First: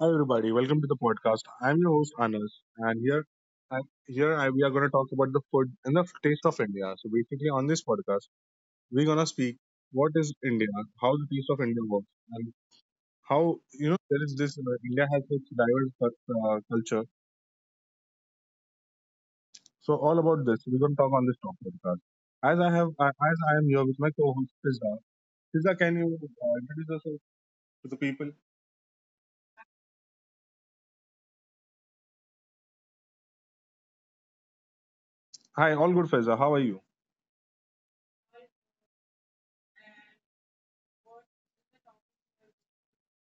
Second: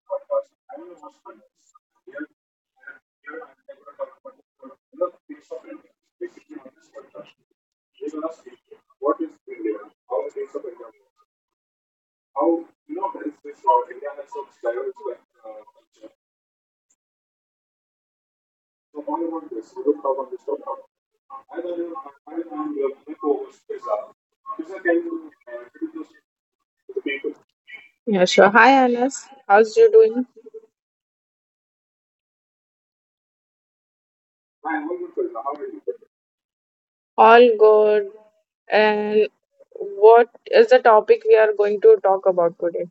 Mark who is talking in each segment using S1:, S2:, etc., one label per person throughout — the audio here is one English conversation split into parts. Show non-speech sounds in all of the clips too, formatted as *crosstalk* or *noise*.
S1: Hi everybody, welcome to the podcast. I'm your host Anas, and I, here we are going to talk about the food and the taste of India. So basically, on this podcast, we're going to speak what is India, how the taste of India works, and how there is this India has such diverse culture. So all about this, we're going to talk on this top podcast. As I am here with my co-host Fizza. Fizza, can you introduce yourself to the people?
S2: Yeah, sure. Hi, Anas. How's you doing?
S1: Hi, all good, Fizza. How are you?
S2: All good. And what is the topic we are going to talk about today?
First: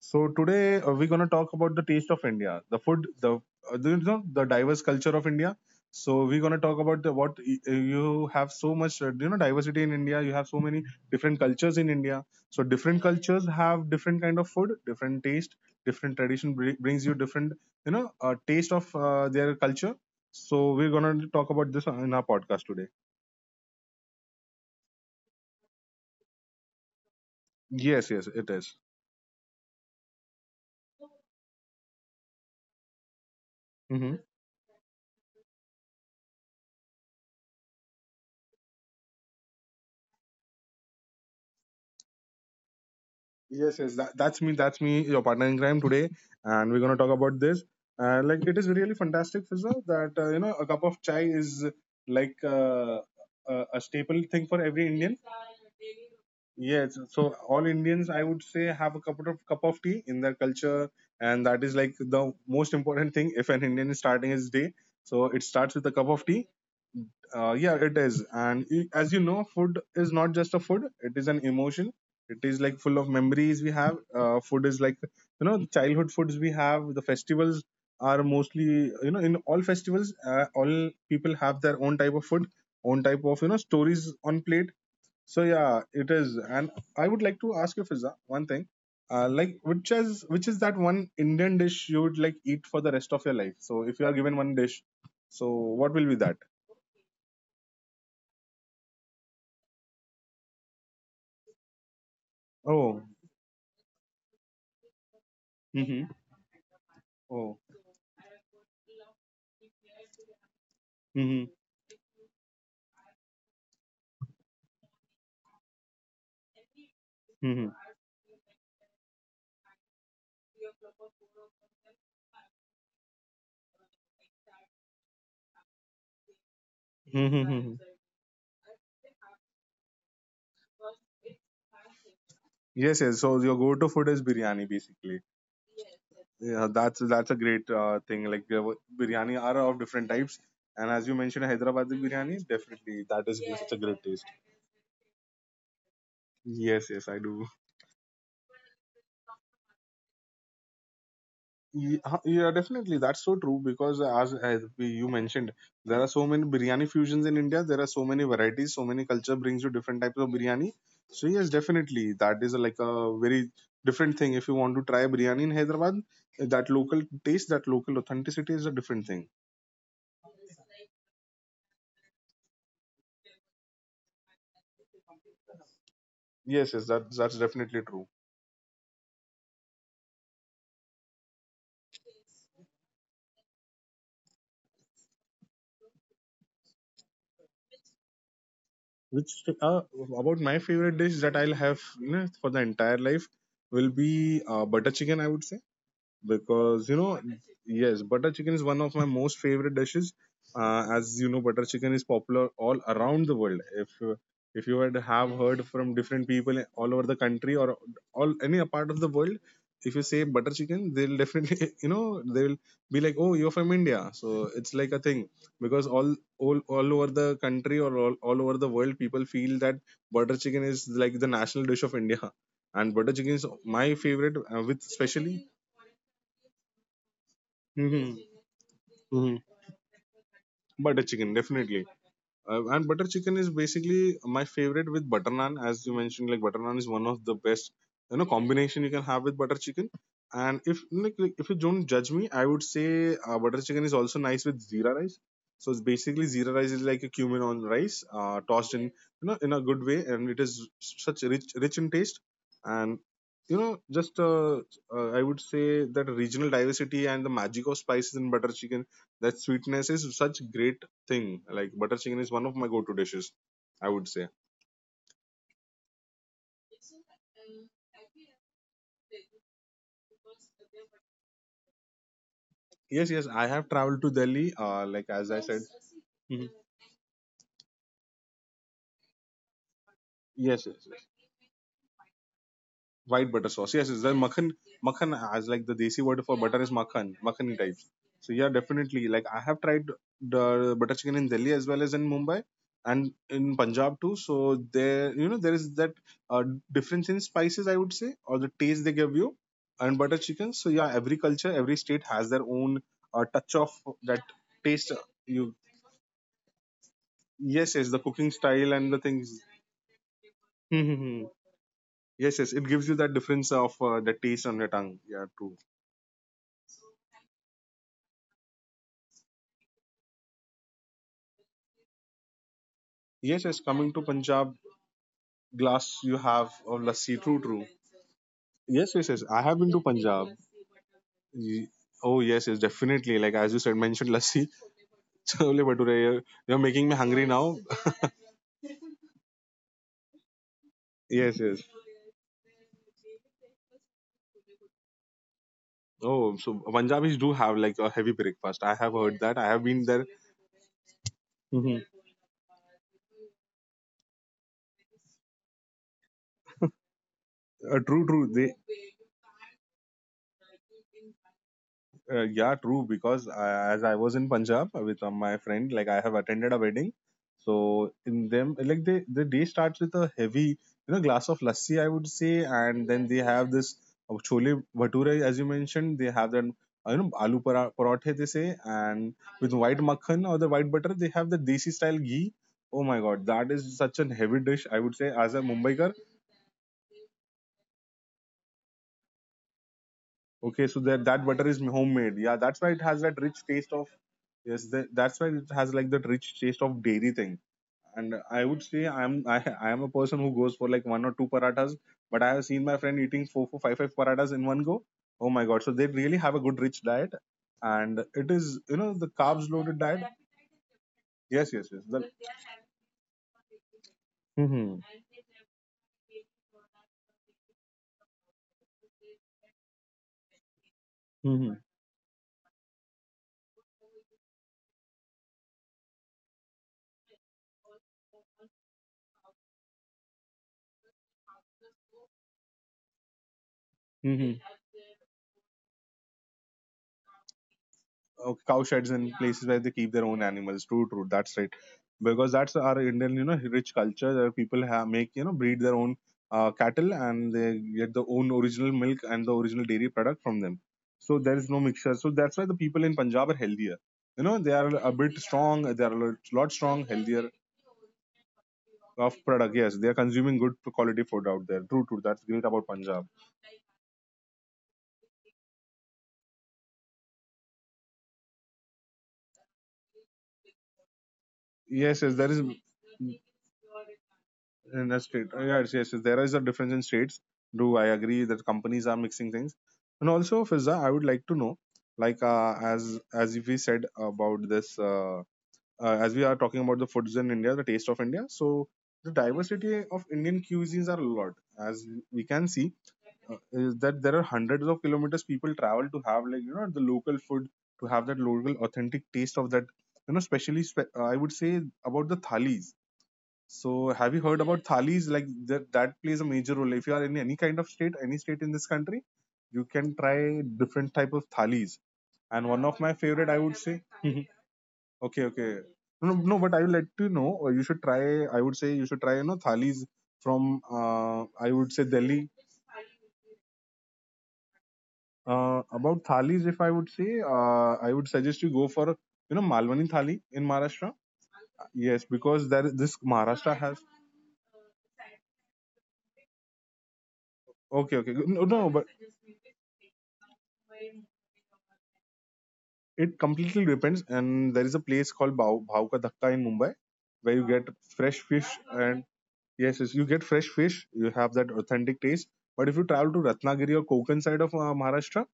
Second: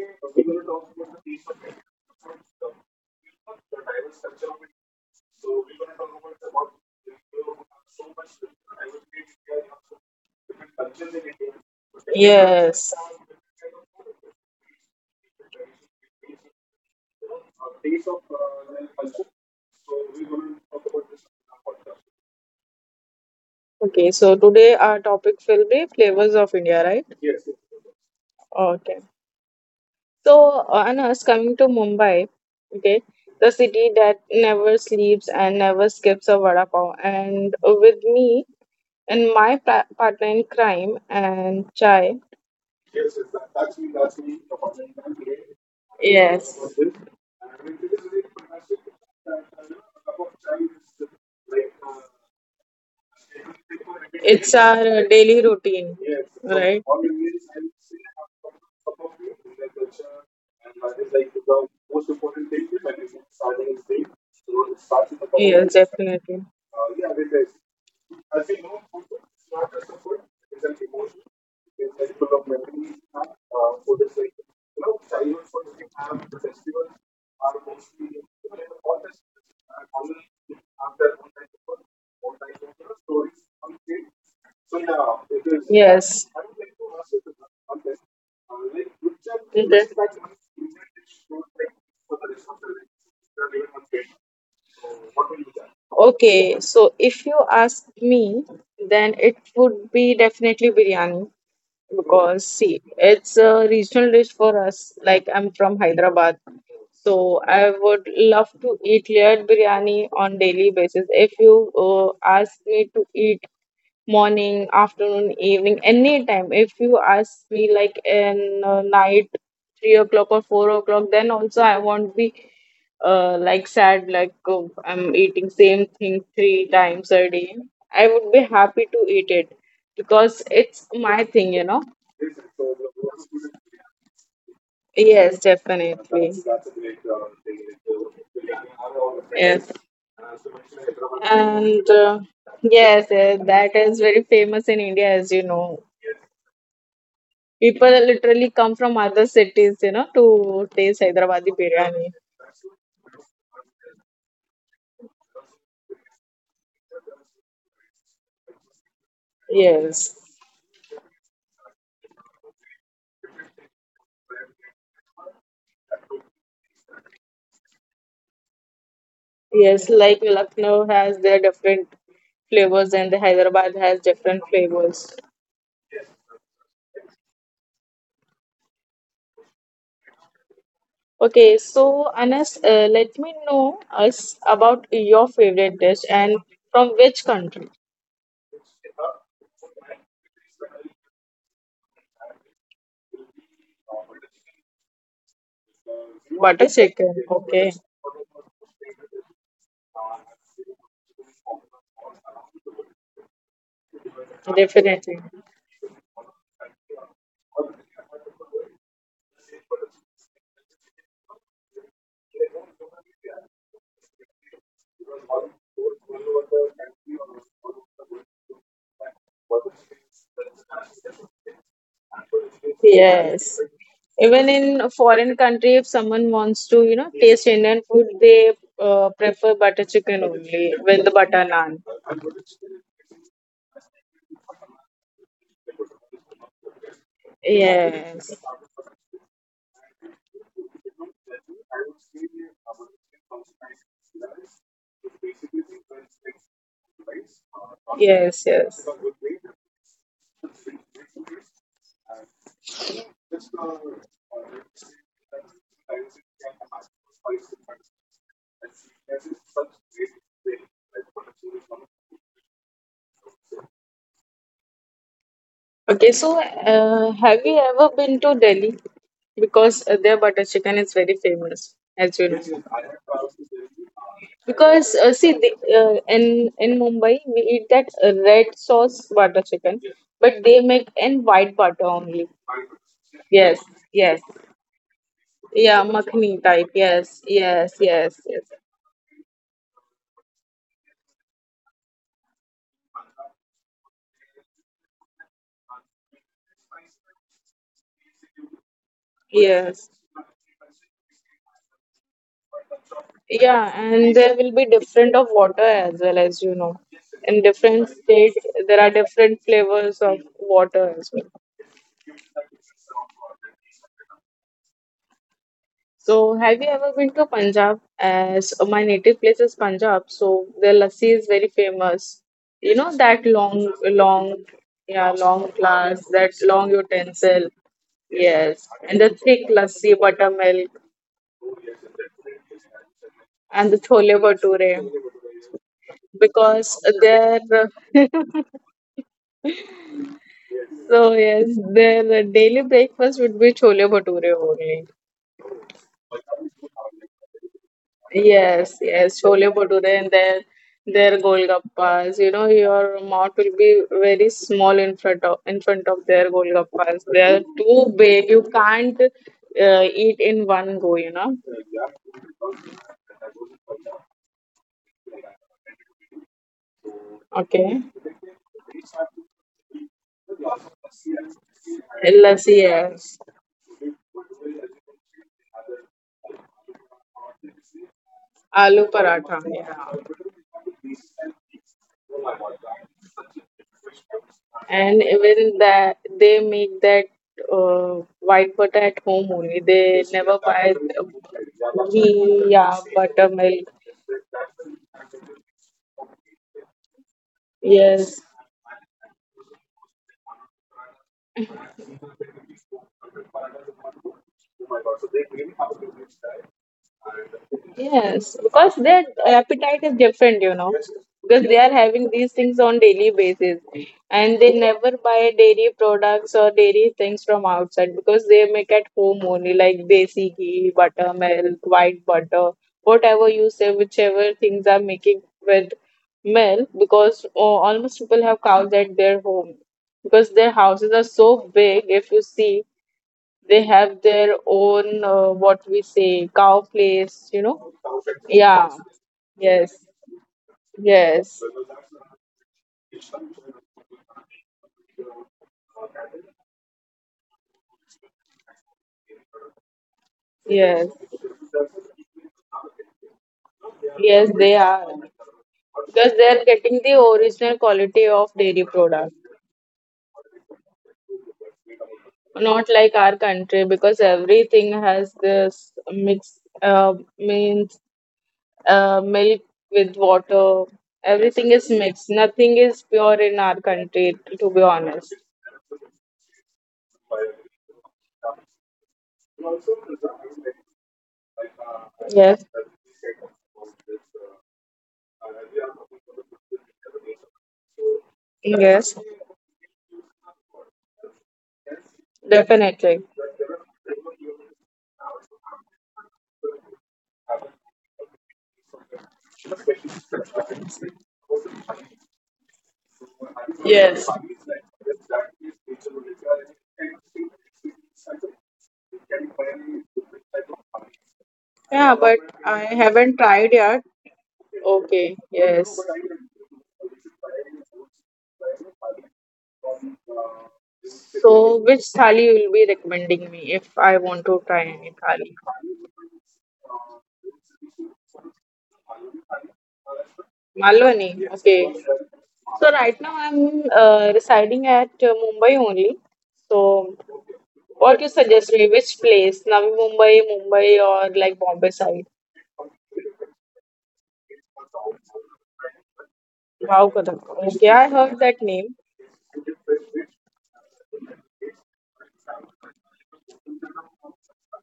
S1: So today we're gonna talk about the taste of India, the food, the the diverse culture of India. So we're gonna talk about you have so much diversity in India. You have so many different cultures in India. So different
S2: Yes.
S1: cultures have different kind of food, different taste, different tradition brings you different taste of their culture. So we're gonna talk about this in our podcast today.
S2: Okay, so today our topic will be flavors of India, right?
S1: Yes, yes, it is.
S2: Okay. So, Anas, coming to Mumbai, okay, the city
S1: Mm-hmm.
S2: that never sleeps and never skips a vada pav. And with me and my partner in crime and Chai,
S1: Yes, yes, that's me. That's me, your partner in crime today, and
S2: yes.
S1: we're gonna talk about this. Like it is really fantastic, Fizza, that a cup of chai is like a staple thing for
S2: It's
S1: every Indian.
S2: our daily routine,
S1: Yes,
S2: right?
S1: so all Indians, I would say, have a cup of tea in their culture, and that is like the most important thing if an Indian is starting his day. So it starts with a
S2: Yes,
S1: cup of tea.
S2: definitely.
S1: Yeah, it is. And y- as you know, food is not just a food, it is an emotion. It is like full of memories we have. Food is like, you know, the childhood foods we have. The festivals are mostly, you know, in all festivals, all people have their own type of food, own type of, you know, stories on plate. So yeah, it is. And I would like to ask you, Fiza, one thing. Like which
S2: It
S1: is which is that one Indian dish you would like eat for the rest of your life? So if you are given one dish, so what will be that?
S2: Okay, so if you ask me, then it would be definitely biryani because
S1: Oh.
S2: see it's a regional dish for us, like I'm
S1: Mm-hmm.
S2: from Hyderabad,
S1: Oh.
S2: so I would love to eat layered biryani on daily
S1: Mm-hmm.
S2: basis. If you uh, ask me to eat morning, afternoon, evening, any time, if you
S1: Mm-hmm.
S2: ask me like in night 3 o'clock or 4 o'clock, then also I won't be like sad, like, oh, I'm eating same thing three
S1: Mm-hmm.
S2: times
S1: Mm-hmm.
S2: a day I would be happy to eat it because it's my thing.
S1: Yes, yes. So your go-to food is biryani, basically.
S2: Yes, definitely.
S1: Yeah, that's a great thing. Like biryani are of different
S2: Yes.
S1: types, and as you mentioned, Hyderabadi
S2: And
S1: biryani, definitely that is
S2: yes,
S1: such a great
S2: that
S1: taste.
S2: is very famous in India, as you know.
S1: Yes, yes, I do.
S2: People literally come from other cities, you know, to taste Hyderabadi biryani.
S1: Yeah, definitely. That's so true because as you mentioned, there are so many biryani fusions in India. There are so many varieties, so many culture brings you different types of
S2: Yes.
S1: biryani. So yes, definitely, that is like a very different thing. If you want to try biryani in Hyderabad, that local taste, that local authenticity is a different thing.
S2: Yes, like Lucknow has their different flavors and the Hyderabad has different flavors.
S1: Yes, yes, that's definitely true.
S2: Okay, so Anas, let me know us about your favorite dish and from which country.
S1: Which uh, about my favorite dish that I'll have, you know, for the entire life will be butter chicken. I would say,
S2: Butter
S1: because you know,
S2: chicken. Okay.
S1: yes, butter chicken is one of my most favorite dishes. As you know, butter chicken is popular all around the world. If you had have
S2: Definitely.
S1: heard from different people all over the country or all any part of the world, if you say butter chicken, they'll definitely *laughs* you know, they'll be like, oh, you're from India, so it's like a thing, because all over the country or all over the world, people feel that butter chicken is like the national dish of India. And butter chicken is my
S2: Yes.
S1: favorite, with
S2: Even in a
S1: specially,
S2: foreign country, if someone wants to, you know, taste
S1: hmm,
S2: Indian food, they
S1: hmm,
S2: prefer butter chicken
S1: butter
S2: only
S1: chicken,
S2: with the
S1: definitely.
S2: butter naan.
S1: And butter chicken is basically my favorite with butter naan, as you mentioned. Like butter naan is one of the best, you know, combination
S2: Yes.
S1: you can have with butter chicken. And if like, like if you don't judge me, I would say butter chicken is also nice with zira rice. So it's basically zira rice is like a cumin on rice, tossed in
S2: Yes,
S1: you know
S2: yes.
S1: in a good way, and it is such rich in taste. And you know, just a I would say that regional diversity and the magic of spices in butter chicken, that sweetness is such great thing. Like butter chicken is one of my go-to dishes, I would say.
S2: Okay, so have you ever been to Delhi? Because their butter chicken is very famous, as you know.
S1: Yes, yes. I have traveled to Delhi. Like as I
S2: Because
S1: said.
S2: see,
S1: Mhm.
S2: in Mumbai we eat that red sauce butter chicken,
S1: Yes, yes,
S2: but
S1: yes.
S2: they make in white butter only.
S1: White butter sauce. Yes, is there
S2: Yes,
S1: makhan?
S2: yes,
S1: Makhan as like the desi word for
S2: yeah,
S1: butter is
S2: makhni
S1: makhan,
S2: type.
S1: makhani
S2: Yes,
S1: types. So
S2: yes,
S1: yeah,
S2: yes, yes,
S1: definitely. Like I have tried the butter chicken in Delhi as well as in Mumbai and in Punjab too. So there, you know, there is that uh, difference in spices, I would say, or the taste they give you, and butter
S2: yes.
S1: chicken. So yeah, every culture, every state has their own touch of that
S2: Yeah, and
S1: taste.
S2: there will be
S1: You
S2: different of water as well, as you know.
S1: yes, yes, the
S2: In
S1: cooking
S2: different
S1: style and
S2: states,
S1: the
S2: there
S1: things. *laughs*
S2: are different flavors of
S1: Hmm, hmm, hmm.
S2: water as well.
S1: Yes, yes, it gives you that difference of the taste on your tongue. Yeah, true.
S2: So, have you ever been to Punjab? As my native place is Punjab, so their lassi is very famous. You
S1: Yes,
S2: know
S1: yes,
S2: that
S1: coming to
S2: long,
S1: Punjab,
S2: long, yeah,
S1: glass
S2: long
S1: you have
S2: glass,
S1: of
S2: that
S1: lassi.
S2: long
S1: True, true.
S2: utensil.
S1: Yes, yes, yes.
S2: Yes,
S1: I have
S2: and the
S1: been to
S2: thick
S1: Punjab.
S2: lassi, buttermilk,
S1: Ye- Oh, yes, yes, definitely. Like as you said, mentioned
S2: and the
S1: lassi,
S2: chole
S1: *laughs*
S2: bhature
S1: chole bhature. You're making me hungry
S2: because
S1: now.
S2: they
S1: *laughs*
S2: *laughs*
S1: Yes, yes.
S2: So yes, their daily breakfast would be chole bhature only.
S1: Oh, so Punjabis do have like a heavy breakfast. I have heard that. I
S2: Yes,
S1: have been
S2: yes,
S1: there.
S2: chole bhature and their
S1: Mhm.
S2: their golgappas. You know, your mouth will be very small in front of their golgappas. They
S1: True,
S2: are
S1: true. They
S2: too big. You can't eat in one go, you know.
S1: Yeah, true. Because I, as I was in Punjab with my friend, like I have attended a wedding. So in them,
S2: Okay.
S1: like they, the day starts with a heavy, you know, glass of lassi, I would say, and then they
S2: Lassi,
S1: have this
S2: yes.
S1: chole bhature, as you mentioned. They have that, you know, aloo parathe they say, and with
S2: Aloo
S1: white
S2: paratha.
S1: makhan or the white
S2: Yeah.
S1: butter, they have the desi style ghee. Oh my God, that is such an heavy dish, I would say, as a
S2: And
S1: Mumbaikar.
S2: even that they make that white butter at home only.
S1: Okay, so
S2: They
S1: that that
S2: never
S1: butter is
S2: buy
S1: homemade. Yeah, that's why it has that
S2: ghee,
S1: rich
S2: yeah,
S1: taste of —
S2: buttermilk.
S1: yes, that's why it has like that rich taste of dairy thing. And I would say
S2: Yes,
S1: I'm *laughs* I am a person who goes for like one or two parathas, but I have seen my friend eating four, five parathas in one go. Oh my god! So they really have a good rich diet, and it is you know
S2: yes,
S1: the
S2: because
S1: carbs
S2: their
S1: loaded diet.
S2: appetite is different, you know,
S1: Yes, yes, yes.
S2: because
S1: The,
S2: they are having these things on daily basis,
S1: hmm,
S2: and they never buy dairy products or dairy things from outside because they make at home only, like desi ghee,
S1: hmm,
S2: buttermilk, white butter, whatever you say, whichever things are making with milk. Because, oh, almost people have cows at their home because their houses are so big, if you see. They
S1: hmm,
S2: have their own, what we say, cow place, you know?
S1: cow sheds and
S2: Yeah.
S1: places where they keep their own
S2: Yes.
S1: animals. True, true. That's right.
S2: Yes.
S1: Because that's our Indian, you know, rich culture where people have make you know breed their own cattle, and they get the own original milk and the original dairy product from them. So there
S2: Yes.
S1: is no mixture. So that's why the people in Punjab are healthier. You know, they are
S2: Yes,
S1: a
S2: they
S1: bit
S2: are.
S1: strong. They are a lot
S2: Because
S1: strong,
S2: they are
S1: healthier
S2: getting the original quality of
S1: of
S2: dairy
S1: product.
S2: product.
S1: Yes, they are consuming good quality food out there. True, true. That's great about Punjab.
S2: Not like our country, because everything has this mix, means milk with water.
S1: Yes,
S2: Everything
S1: yes,
S2: is
S1: there is
S2: mixed. Nothing
S1: in
S2: is pure in our country,
S1: the
S2: to be
S1: state. Yes,
S2: honest.
S1: yes, yes, there is a difference in states. Do I agree that companies are mixing things? And also, Fizza, I would like to know, like uh, as
S2: Yes,
S1: as we said about this. As we are talking about the foods in India, the taste of India. So the
S2: yes,
S1: diversity of Indian cuisines are a lot, as we can see.
S2: definitely.
S1: Is that there are hundreds of kilometers people travel to have like you know the local food, to have that local authentic taste of that you know especially I would say, about the thalis. So have you heard about
S2: Yes.
S1: thalis? Like that that plays a major role. If you are in any kind of state, any state in this country, you can try different type of thalis. And
S2: Yeah,
S1: one of
S2: but
S1: my
S2: I
S1: favorite, I would
S2: haven't
S1: say.
S2: tried
S1: *laughs*
S2: yet.
S1: Okay, okay.
S2: Okay.
S1: No, no,
S2: Yes.
S1: but I would like to know. Or you should try. I would say you should try. You know, thalis from. I would say
S2: So,
S1: Delhi.
S2: which thali you will be recommending me if I want to try any thali?
S1: About thalis, if I would say, I would suggest you go for you know Malwani thali in Maharashtra.
S2: Malwani.
S1: Yes,
S2: Okay.
S1: because there this
S2: So
S1: Maharashtra
S2: right now
S1: has.
S2: I'm residing at Mumbai only. So,
S1: Okay, okay. No,
S2: what
S1: no,
S2: you
S1: but
S2: suggest me? Which place? Navi Mumbai, Mumbai, or like Bombay side?
S1: it completely depends. And there is a place called Bhav Ka Dhakka in Mumbai where you
S2: Wow,
S1: get
S2: Kadam.
S1: fresh
S2: Okay,
S1: fish
S2: I heard that
S1: and.
S2: name.
S1: Yes, yes, you get fresh fish, you have that authentic taste. But if you travel to Ratnagiri or Konkan side of Maharashtra,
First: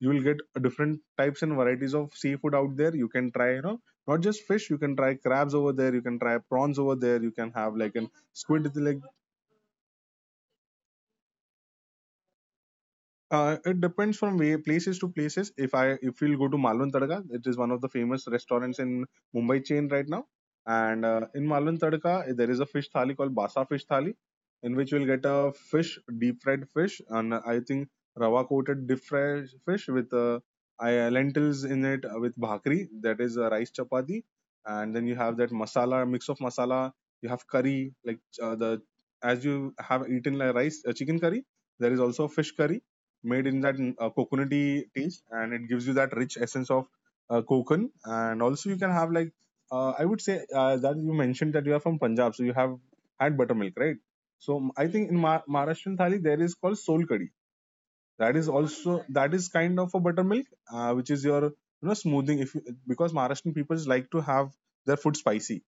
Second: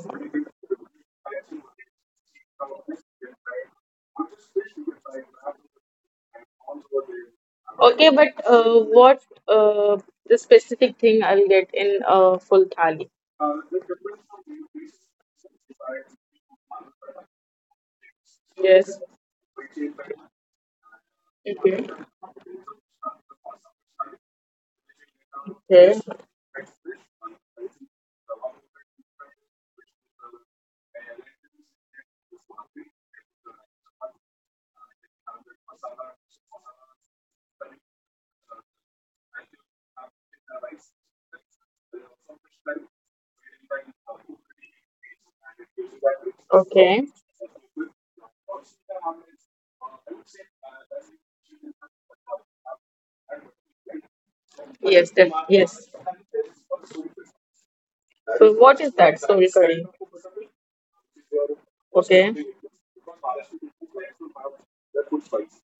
S1: you will get different types and varieties of seafood out there. You can try, you know, not just fish, you can try crabs over there, you can try prawns over there, you can have like an
S2: Okay, but
S1: squid like.
S2: what uh, the specific thing I'll get in full thali?
S1: It depends from places to places. If we'll go to Malwan Tadka, it is one of the famous restaurants in
S2: Yes.
S1: Mumbai chain right now. And in Malwan
S2: Okay.
S1: Tadka, there is a fish thali called Basa fish thali, in which we'll get a fish, deep fried fish, and I think rava coated deep fried fish with lentils in it with bhakri, that is rice chapati, and then you have that masala mix of masala. You have curry like the as you have eaten like rice chicken curry. There is also fish curry made in that
S2: Okay.
S1: coconutty taste, and it gives you that rich essence of
S2: Okay.
S1: coconut. And also you can have like I would say that you mentioned that you are from Punjab, so you have had buttermilk, right? So I
S2: Yes,
S1: think in
S2: that yes.
S1: Maharashtrian thali there is called sol kadhi, that
S2: So
S1: is
S2: what is
S1: also
S2: that soul
S1: that is
S2: curry?
S1: kind of a buttermilk, which is your smoothing if you, because Maharashtrian people like to have
S2: Okay.
S1: their food spicy.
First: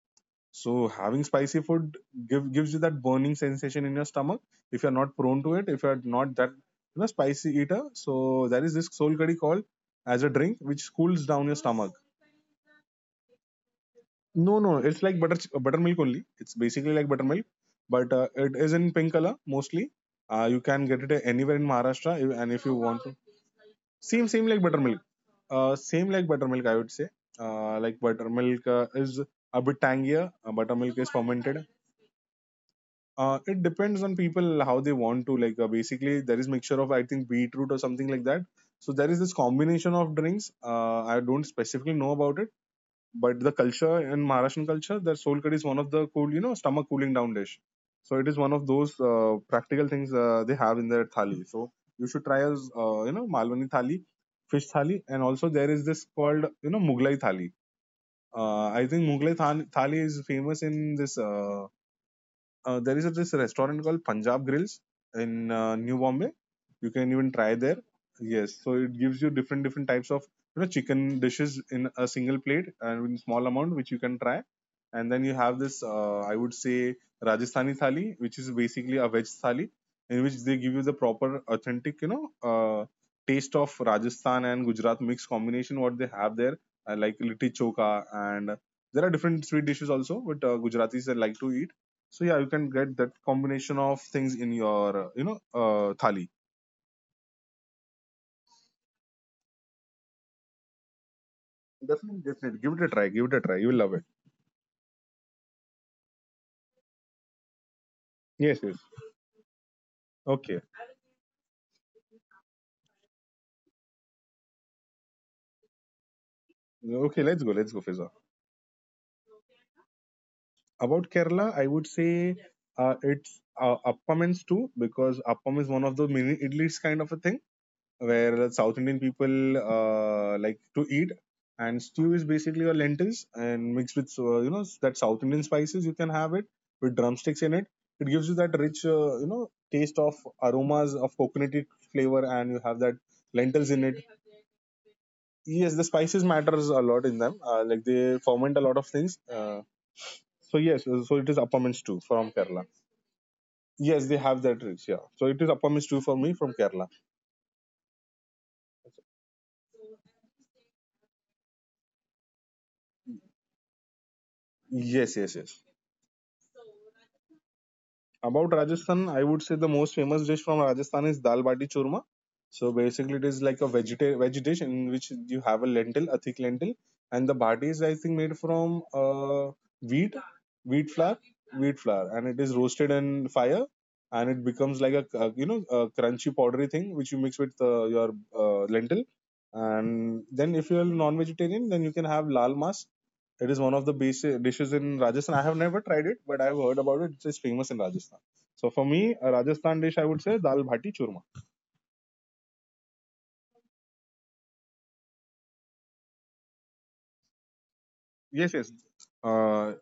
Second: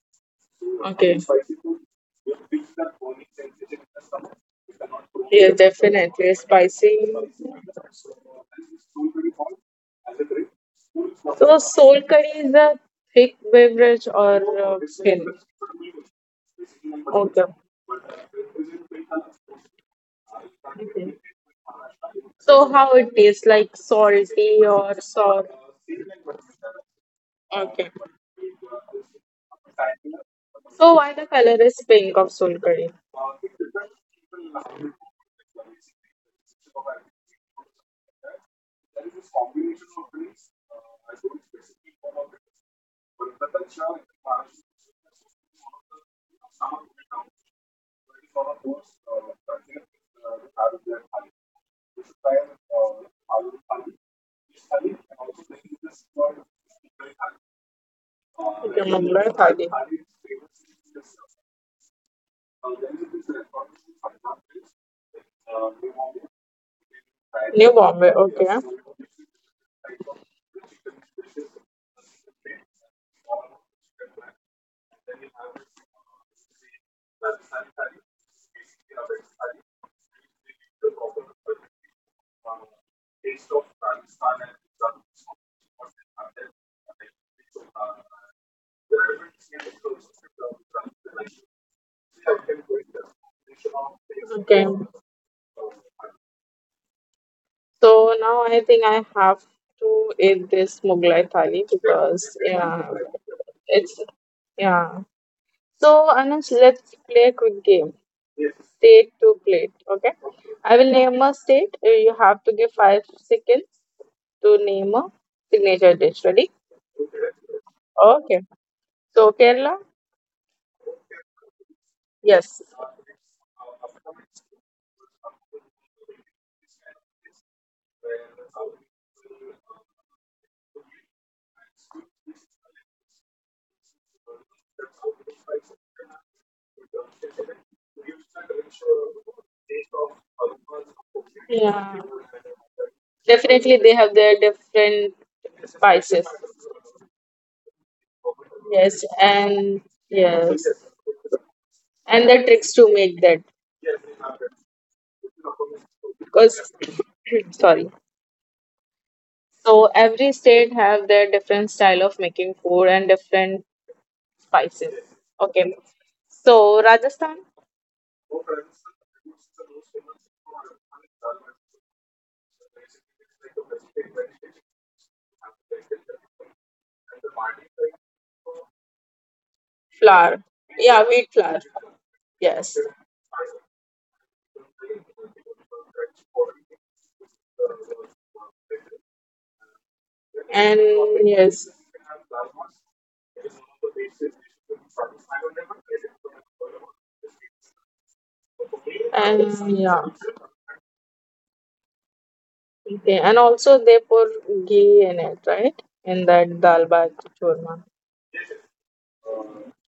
S1: So
S2: Okay.
S1: having spicy food gives you that burning sensation in your stomach. If you're not prone
S2: Yes,
S1: to it, if you're
S2: definitely.
S1: not that
S2: Spicy.
S1: spicy eater, so there is this soul curry called as a drink which cools down your
S2: So,
S1: stomach.
S2: soul curry is a thick beverage or
S1: No, no, it's like
S2: thin?
S1: buttermilk only. It's basically like
S2: Okay.
S1: buttermilk, but it is in pink color mostly. You can get it anywhere in Maharashtra, and if
S2: So,
S1: you
S2: how
S1: want
S2: it
S1: to,
S2: tastes, like
S1: same same
S2: salty
S1: like buttermilk.
S2: or sour?
S1: Same like buttermilk, I would say.
S2: Okay.
S1: Like buttermilk is a bit tangier.
S2: So,
S1: Buttermilk is
S2: why the color
S1: fermented.
S2: is pink of soul curry?
S1: It depends on people how they want to, like. Basically, there is mixture of I think beetroot or something like that. So there is this combination of drinks. I don't specifically know about it, but the culture in Maharashtrian culture, that soul curry is one of the cool, you know, stomach cooling down dish. So it is one of those practical things they have in their thali. So you should try as you know, Malwani thali, fish thali, and also there is this called Mughlai thali. I think
S2: Remember,
S1: Mughlai
S2: Khadi.
S1: thali is famous in this. There is this restaurant called Punjab Grills in New Bombay. You can even try
S2: New
S1: there.
S2: Bombay, okay.
S1: Yes, so it gives you different types of chicken dishes in a single plate and in small amount which you can try. And then you have this I would say Rajasthani thali, which is basically a veg thali in which they give you the proper authentic taste of Rajasthan and Gujarat mixed combination what they have there, like litti choka. And there are different sweet dishes also, but Gujaratis like to eat, so yeah, you can get that combination of things in
S2: Okay.
S1: your thali.
S2: So now I think I have to eat this Mughlai thali
S1: Definitely,
S2: because,
S1: definitely. Give it
S2: yeah,
S1: a try. Give it a try. You will
S2: it's
S1: love it.
S2: yeah. So Anush, let's play a quick game.
S1: Yes, yes.
S2: State to plate, okay?
S1: Okay,
S2: I will name a state. You have to give 5 seconds to name a signature dish. Ready?
S1: okay. Let's go. Let's go, Fiza.
S2: Okay. So Kerala,
S1: About Kerala, I would say
S2: yes.
S1: it's appam and stew, because appam is one of the mini idlis kind of a thing where the South Indian people like to eat. And stew is basically your lentils and mixed with that South Indian spices. You can have it with drumsticks in it. It gives you that rich taste of aromas of coconutty
S2: Yeah.
S1: flavor, and you have that
S2: Definitely,
S1: lentils
S2: they
S1: in it.
S2: have their different
S1: Yes, the
S2: spices.
S1: spices matters a lot in them. Like they ferment a lot of
S2: Yes,
S1: things.
S2: and yes,
S1: So yes, so it is appam and stew
S2: and
S1: from
S2: the tricks
S1: Kerala.
S2: to make that
S1: Yes, they have that rich. Yeah, so it is appam and stew for me
S2: because
S1: from Kerala.
S2: *laughs* *coughs* sorry. So every state have their different style of making food and different spices.
S1: Yes, yes,
S2: Okay,
S1: yes.
S2: so Rajasthan
S1: About Rajasthan, I would say the most famous dish from Rajasthan is dal bati churma. So basically, it is like a veg dish in which you have a lentil, a thick lentil, and the bati is I think made from wheat,
S2: flour,
S1: wheat
S2: yeah,
S1: flour,
S2: wheat flour,
S1: wheat flour, and it is
S2: yes,
S1: roasted in fire, and it becomes like a a crunchy powdery thing which you mix with your lentil. And then
S2: and
S1: if you are
S2: yes,
S1: non-vegetarian, then you can have lal mas. It is one of the basic dishes in Rajasthan. I have never tried it, but I've heard about it. It's famous in Rajasthan. So for me, a
S2: and
S1: Rajasthan
S2: yeah,
S1: dish I would say dal bhati churma.
S2: okay, and also they pour ghee in it, right? In that dal bhat churma.
S1: Yes, yes, uh,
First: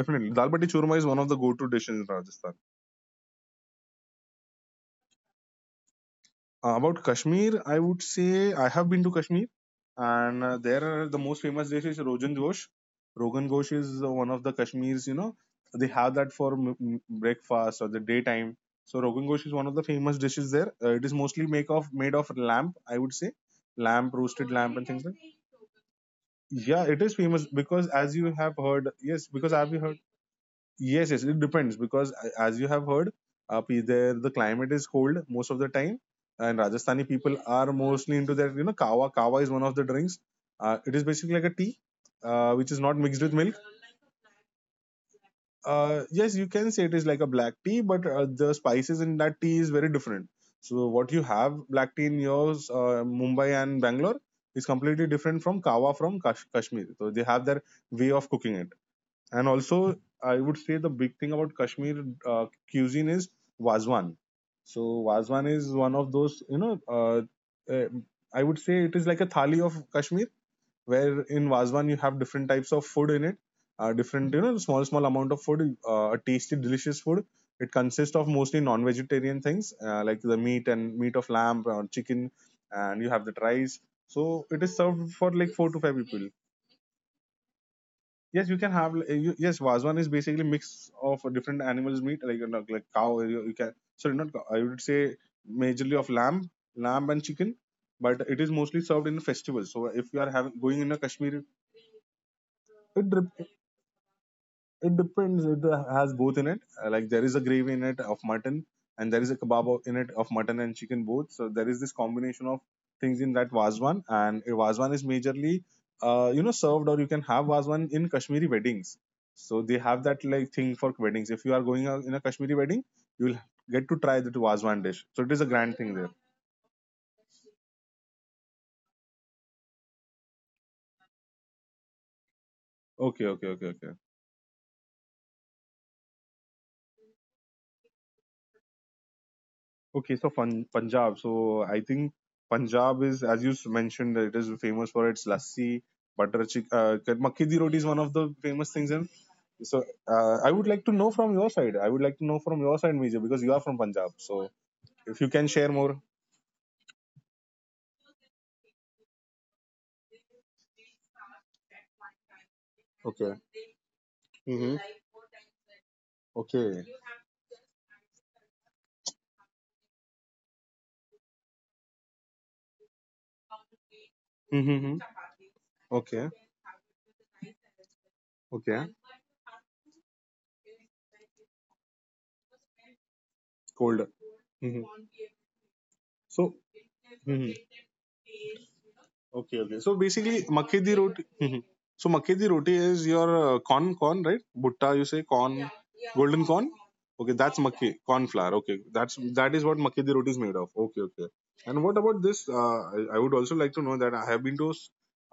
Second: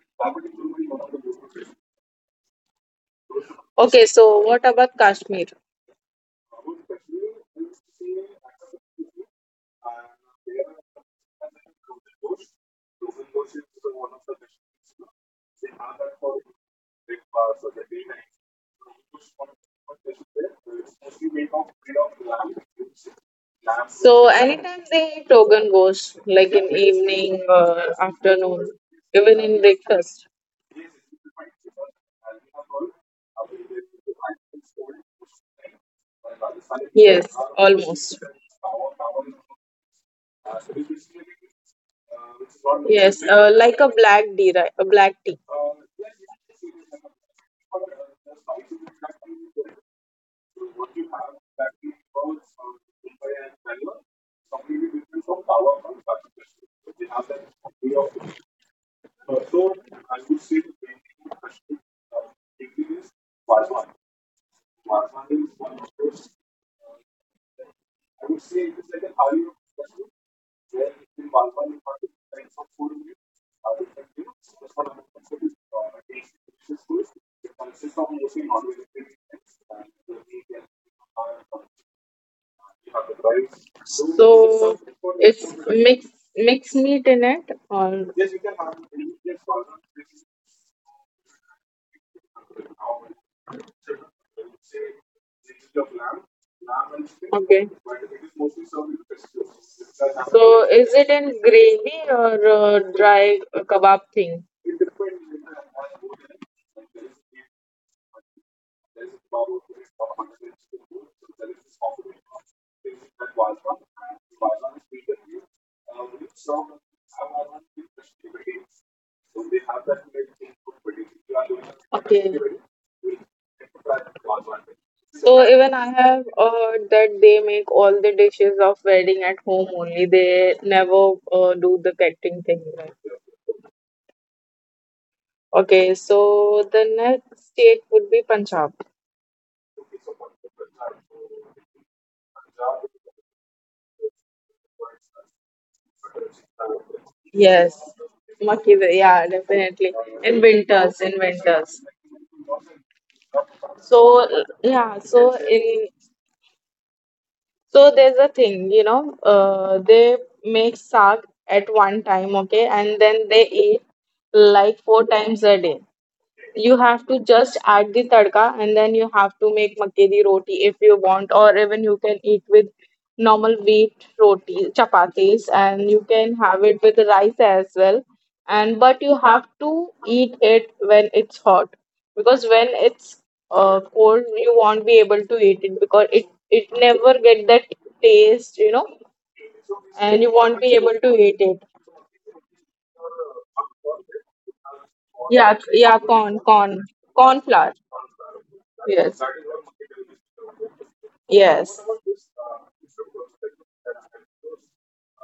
S1: definitely. Dal bhati churma is one of the go-to dishes in Rajasthan.
S2: Okay, so what about Kashmir?
S1: About Kashmir, I would say I have been to Kashmir, and the most famous dish is Rogan Josh. Rogan Josh is one of the Kashmir's, you know, they have that for breakfast or the daytime. So Rogan Josh is one of the famous dishes there. It is mostly make of made of lamb, I would say, lamb,
S2: So
S1: roasted lamb, and
S2: anytime
S1: things
S2: they
S1: like.
S2: eat Rogan Ghosh, like in
S1: Yeah, it is famous
S2: evening
S1: because
S2: or
S1: as you have
S2: afternoon,
S1: heard, yes,
S2: even
S1: because
S2: in
S1: I've heard.
S2: breakfast.
S1: Yes, yes, it depends because as you have heard, there the climate is cold most of the time, and Rajasthani people
S2: Yes,
S1: are mostly
S2: almost.
S1: into that. You know, kawa. Kawa is one of the drinks. It is basically like a tea, which is not mixed
S2: Yes,
S1: with milk.
S2: like a black tea, right? A black tea.
S1: Yes, you can say it is like a black tea, but the spices in that tea is very different. So what you have black tea in yours, Mumbai and Bangalore, is completely different from kawa from Kashmir. So they have their way of cooking it. And also, I would say the big thing about Kashmir cuisine is wazwan. So wazwan is one of those, uh, I would say it is like a thali of Kashmir, where in wazwan you have different types of food in it, different, small amount of food, a tasty, delicious food. It consists of mostly non-vegetarian things like the meat and meat of lamb or chicken, and you have the rice. So it is
S2: So
S1: served for
S2: it's
S1: like four to five
S2: mix
S1: people.
S2: mix meat in it or
S1: Yes, you can have. Yes, Vazwan is basically mix of different animals' meat, like like cow. You can, sorry, not cow. I would say majorly of lamb, and chicken,
S2: okay.
S1: but it is mostly served in festivals. So if you are having
S2: So
S1: going in
S2: is
S1: a
S2: it in
S1: Kashmiri,
S2: gravy or
S1: it dep-
S2: dry kebab thing?
S1: it depends. It has both in it. Like there is a gravy in it of mutton, and there is a kebab in it of mutton and chicken both. So there is this combination of things in that wazwan, and a wazwan is majorly, served, or you can have wazwan in Kashmiri weddings. So they have that like thing for weddings. If you are going out in a
S2: Okay.
S1: Kashmiri wedding, you will get to try the wazwan dish. So it is a
S2: So
S1: grand
S2: even
S1: thing
S2: I
S1: there.
S2: have heard that they make all the dishes of wedding at home only. They never do the catering thing,
S1: Okay,
S2: right?
S1: okay, okay, okay.
S2: Okay, so the next state would be Punjab.
S1: Okay, so Punjab. So I think Punjab is, as you mentioned, that it is famous for its lassi, butter chicken. Makki di roti is one of
S2: Yes,
S1: the famous things in.
S2: Makki, yeah,
S1: So
S2: definitely.
S1: I would
S2: In
S1: like to know from
S2: winters,
S1: your
S2: in
S1: side. I would like
S2: winters.
S1: to know from your side, Major, because you are from Punjab. So
S2: So
S1: if you
S2: yeah,
S1: can share
S2: so
S1: more.
S2: in so there's a thing, you know, they make saag at one time, okay,
S1: Okay.
S2: and then they eat
S1: Mm-hmm.
S2: like 4 times a day.
S1: Okay.
S2: You have to just add the tadka and then you have to make makke di roti if you want, or even you can eat with normal wheat
S1: Mm-hmm.
S2: roti, chapatis, and
S1: Okay.
S2: you can have it with rice as well.
S1: Okay.
S2: And but you have to eat it when it's hot because when it's
S1: Cold.
S2: cold,
S1: Mm-hmm.
S2: you won't be able to eat it because
S1: So.
S2: it
S1: Mm-hmm.
S2: never get that taste, you know,
S1: Okay, okay. So basically,
S2: and you
S1: makki
S2: won't
S1: di
S2: be able
S1: roti.
S2: to
S1: Mhm.
S2: eat it.
S1: So makki di roti is your corn, right? Butta, you say
S2: Yeah,
S1: corn,
S2: yeah,
S1: golden
S2: corn,
S1: corn.
S2: corn,
S1: Okay,
S2: corn
S1: that's
S2: flour.
S1: makki corn flour. Okay,
S2: Yes,
S1: that is what makki di roti is made of. Okay, okay. And
S2: yes.
S1: what about this? I would also like to know that I have been to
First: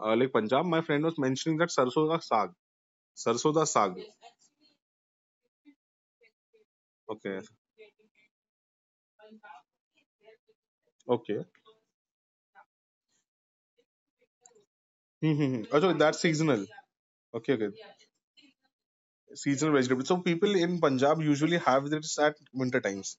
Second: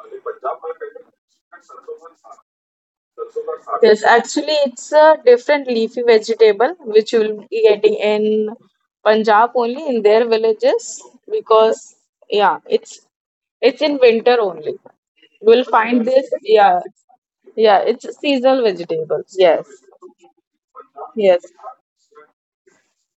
S1: like Punjab. My friend was mentioning that sarso da saag.
S2: Yes, actually, it's a different leafy vegetable which you will
S1: Okay,
S2: be getting in Punjab only in their villages
S1: okay.
S2: because yeah, it's in winter only. You will
S1: Mm-hmm. Also,
S2: find
S1: that's
S2: this.
S1: seasonal.
S2: Yeah,
S1: Okay, okay.
S2: yeah, it's a seasonal vegetables. Yes.
S1: Seasonal vegetable. So people in Punjab
S2: Yes,
S1: usually have this at winter times.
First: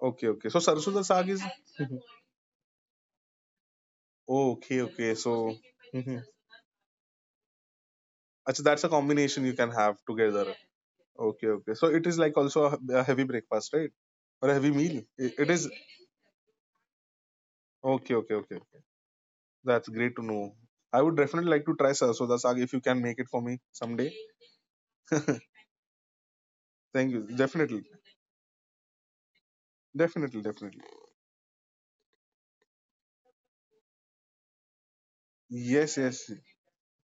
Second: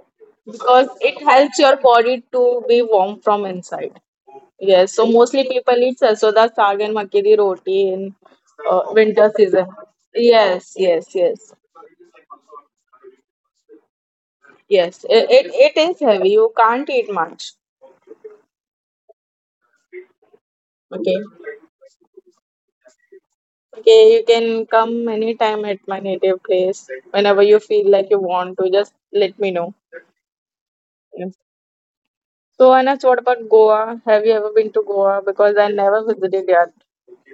S1: Okay, okay. So
S2: because
S1: sarson Sarsuda
S2: it
S1: Saag is.
S2: helps your
S1: Mhm.
S2: body to be warm from inside.
S1: Okay,
S2: Yes, so
S1: okay.
S2: mostly
S1: So.
S2: people eat
S1: Mhm.
S2: sarson da saag and makki di roti in
S1: Achha, that's a
S2: winter
S1: combination you can
S2: season.
S1: have together.
S2: Yes, yes,
S1: Okay,
S2: yes,
S1: okay. So it is like also a heavy breakfast, right? Or a heavy
S2: yes.
S1: meal.
S2: It,
S1: It
S2: it
S1: it is.
S2: it is heavy. You can't eat much.
S1: Okay, okay, okay. That's great to know. I
S2: Okay,
S1: would definitely like to try Sarsuda Saag if you can make it for me
S2: okay. You
S1: someday.
S2: can come anytime at my native place
S1: Thank you.
S2: whenever you feel
S1: Definitely.
S2: like you want to. Just let me know.
S1: Definitely, definitely.
S2: Yes. So Anas, what about Goa? Have you ever been to Goa? Because I never
S1: Yes,
S2: visited
S1: yes.
S2: yet.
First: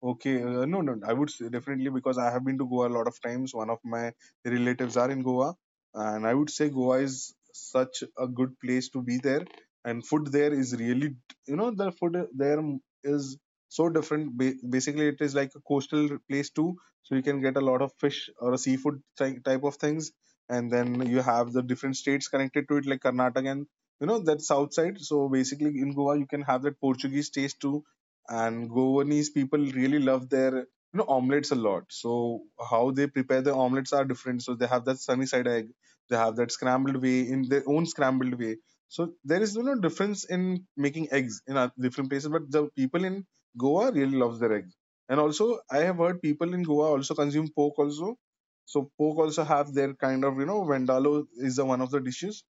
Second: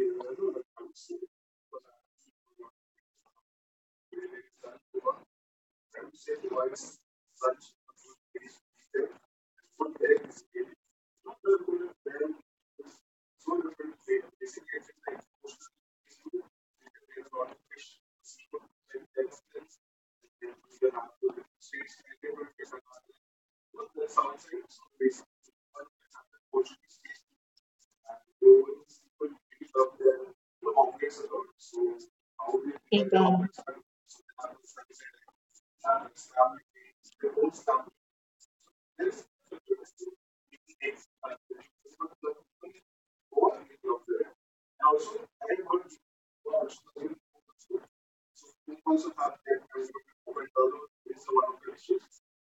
S1: Okay, no, no, I would say definitely because I have been to Goa a lot of times. One of my relatives are in Goa, and I would say Goa is such a good place to be there. And food there is really, the food there is so different. Basically, it is like a coastal place too, so you can get a lot of fish or a seafood type of things. And then you have the different states connected to it, like Karnataka and that south side. So basically, in Goa, you can have that Portuguese taste too, and Goanese people really love their omelets a lot. So how they prepare
S2: Amen.
S1: their omelets are different. So they have that sunny side egg, they have that scrambled way in their own scrambled way. So there is difference in making eggs in our different places, but the people in Goa really loves their eggs. And also I have heard people in Goa also consume pork also. So pork also have their kind of vendalo is the one of the dishes.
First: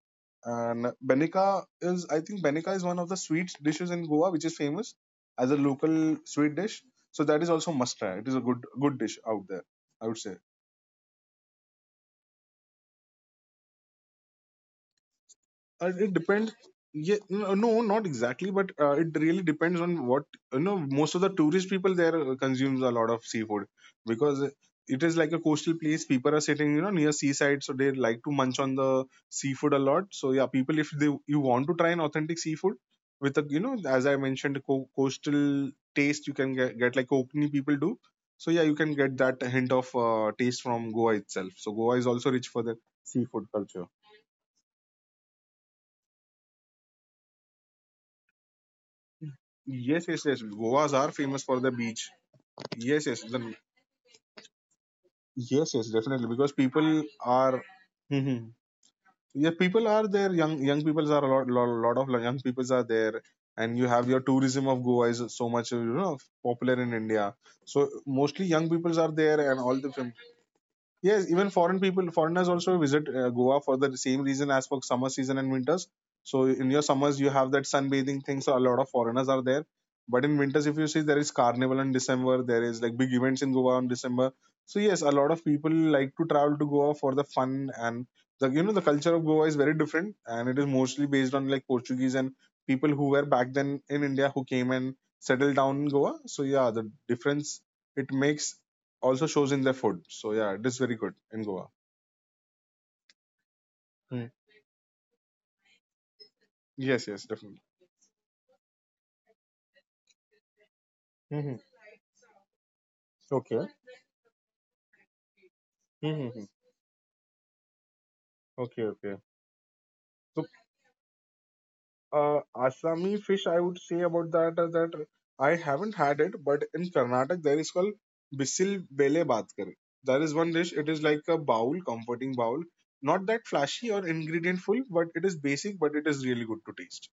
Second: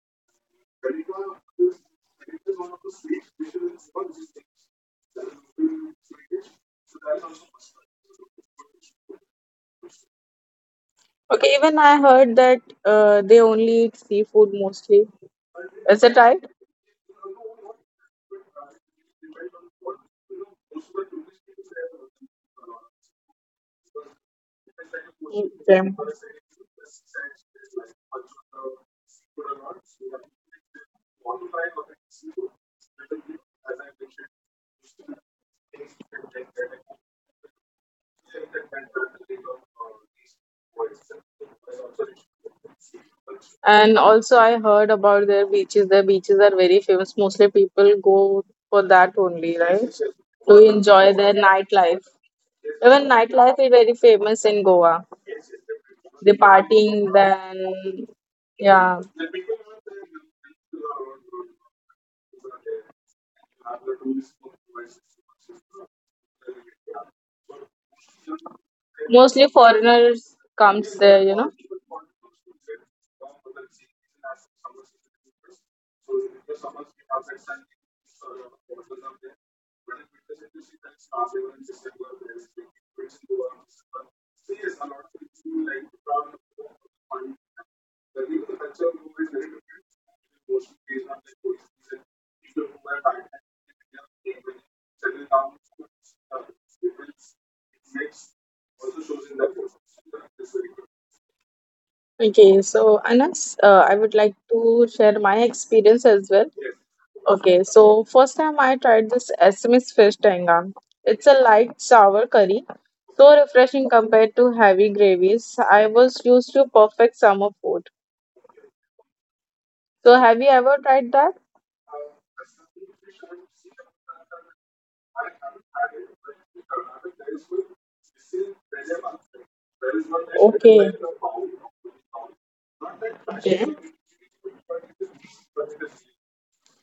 S1: And Benica is, I think Benica is one of the sweet dishes in Goa, which is famous as a local sweet dish. So that is also must try. It is a good dish out there, I would say.
S2: Okay, even I heard that they only eat seafood mostly.
S1: Uh,
S2: Is it
S1: it
S2: right?
S1: depends. Yeah, no, not exactly, but it really depends on what you know. Most of the tourist people there consumes a lot of seafood because it is like a coastal place. People are sitting, you know, near seaside, so they like to munch on the seafood a lot. So yeah, people, if they you want to try an authentic
S2: Okay.
S1: seafood with a as I mentioned, coastal taste, you can get like Konkani people do. So yeah, you can get that hint of taste from Goa itself. So Goa is also rich for the seafood culture.
S2: And also, I heard about their beaches. Their beaches are very famous. Mostly people go for that
S1: Yes,
S2: only,
S1: yes,
S2: right?
S1: yes. Goas
S2: To
S1: are famous for
S2: enjoy
S1: the
S2: their
S1: beach.
S2: nightlife.
S1: Yes, yes.
S2: Even
S1: The,
S2: nightlife is very famous in Goa.
S1: yes, yes, definitely. Because
S2: The
S1: people
S2: partying,
S1: are hmm,
S2: then, yeah.
S1: yeah, people are there. Young people are a lot, lot of young people are there, and you have your tourism of Goa is so much popular in India. So mostly young people are there, and all the
S2: Mostly
S1: film.
S2: foreigners
S1: Yes,
S2: comes
S1: even
S2: there,
S1: foreign
S2: you know,
S1: people, foreigners also visit Goa for the same reason as for summer season and winters. So in your summers you have that sunbathing thing, so a lot of foreigners are there. But in winters, if you see, there is carnival in December. There is like big events in Goa in December. So yes, a lot of people like to travel to Goa for the fun and the the culture of Goa is very different, and it is mostly based on like Portuguese and people who
S2: people
S1: were
S2: who are
S1: back then
S2: violent,
S1: in India who came
S2: they
S1: and
S2: will
S1: settled down
S2: settle
S1: in
S2: down in
S1: Goa. So
S2: schools,
S1: yeah, the difference
S2: people's
S1: it makes
S2: next
S1: also
S2: also
S1: shows in their
S2: shows in
S1: food.
S2: their
S1: So
S2: process.
S1: yeah, it is very
S2: That's
S1: good
S2: very good.
S1: in Goa.
S2: Okay, so Anas,
S1: Mm.
S2: I would like to share my experience as well.
S1: Yes, yes, definitely.
S2: Okay, so first time I tried this SMS fish tanga.
S1: Hmm.
S2: It's a light sour curry,
S1: Okay.
S2: so refreshing compared to heavy gravies. I
S1: Hmm.
S2: was used to perfect summer food.
S1: Okay. Okay. So,
S2: So have you ever tried that?
S1: Assami fish, I would say about that is that I haven't had it, but in Karnataka there is called bisil bele baat. There is one dish. It is
S2: Okay.
S1: like a bowl, comforting bowl. Not that flashy
S2: Okay.
S1: or ingredient full, but it is basic, but it is really good to taste.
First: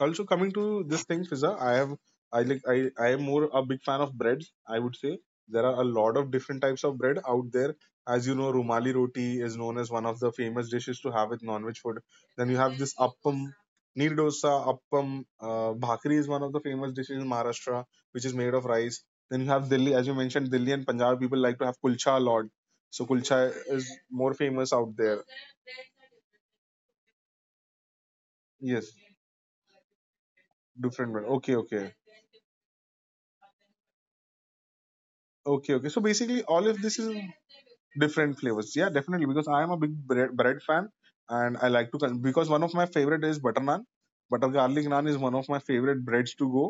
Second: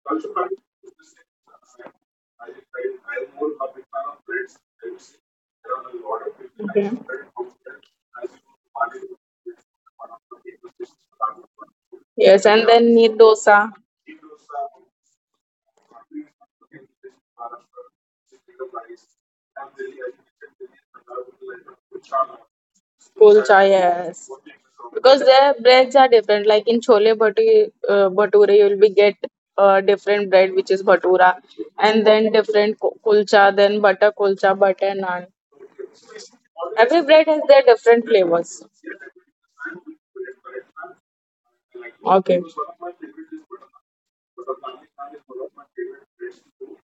S1: Also, coming to this thing, Fiza, I have I am more a big fan of breads. I would say there are a lot of different types
S2: Okay.
S1: of bread out there. As you know, rumali roti is known as one of the famous dishes to have with non-veg food.
S2: Yes,
S1: Then you
S2: and
S1: have this
S2: then need
S1: appam,
S2: dosa,
S1: neer dosa, appam, bhakri is one of the famous dishes in Maharashtra, which is made of rice. Then you have Delhi, as you mentioned, Delhi and Punjab people like to have kulcha a lot. So
S2: kulcha,
S1: kulcha is
S2: yes.
S1: more famous out
S2: Because
S1: there.
S2: their breads are different. Like in chole bhati, bhature, you will be
S1: Yes,
S2: get different bread, which is
S1: different
S2: bhatura,
S1: bread. Okay,
S2: and
S1: okay.
S2: then different kulcha, then butter kulcha, butter naan.
S1: Okay, okay. So basically, all
S2: Every
S1: of this
S2: bread
S1: is
S2: has their different flavors.
S1: different flavors. Yeah, definitely. Because I am a big bread fan, and I like to
S2: Okay.
S1: con- because one of my favorite is butter naan. Butter garlic naan is one of my favorite breads to go,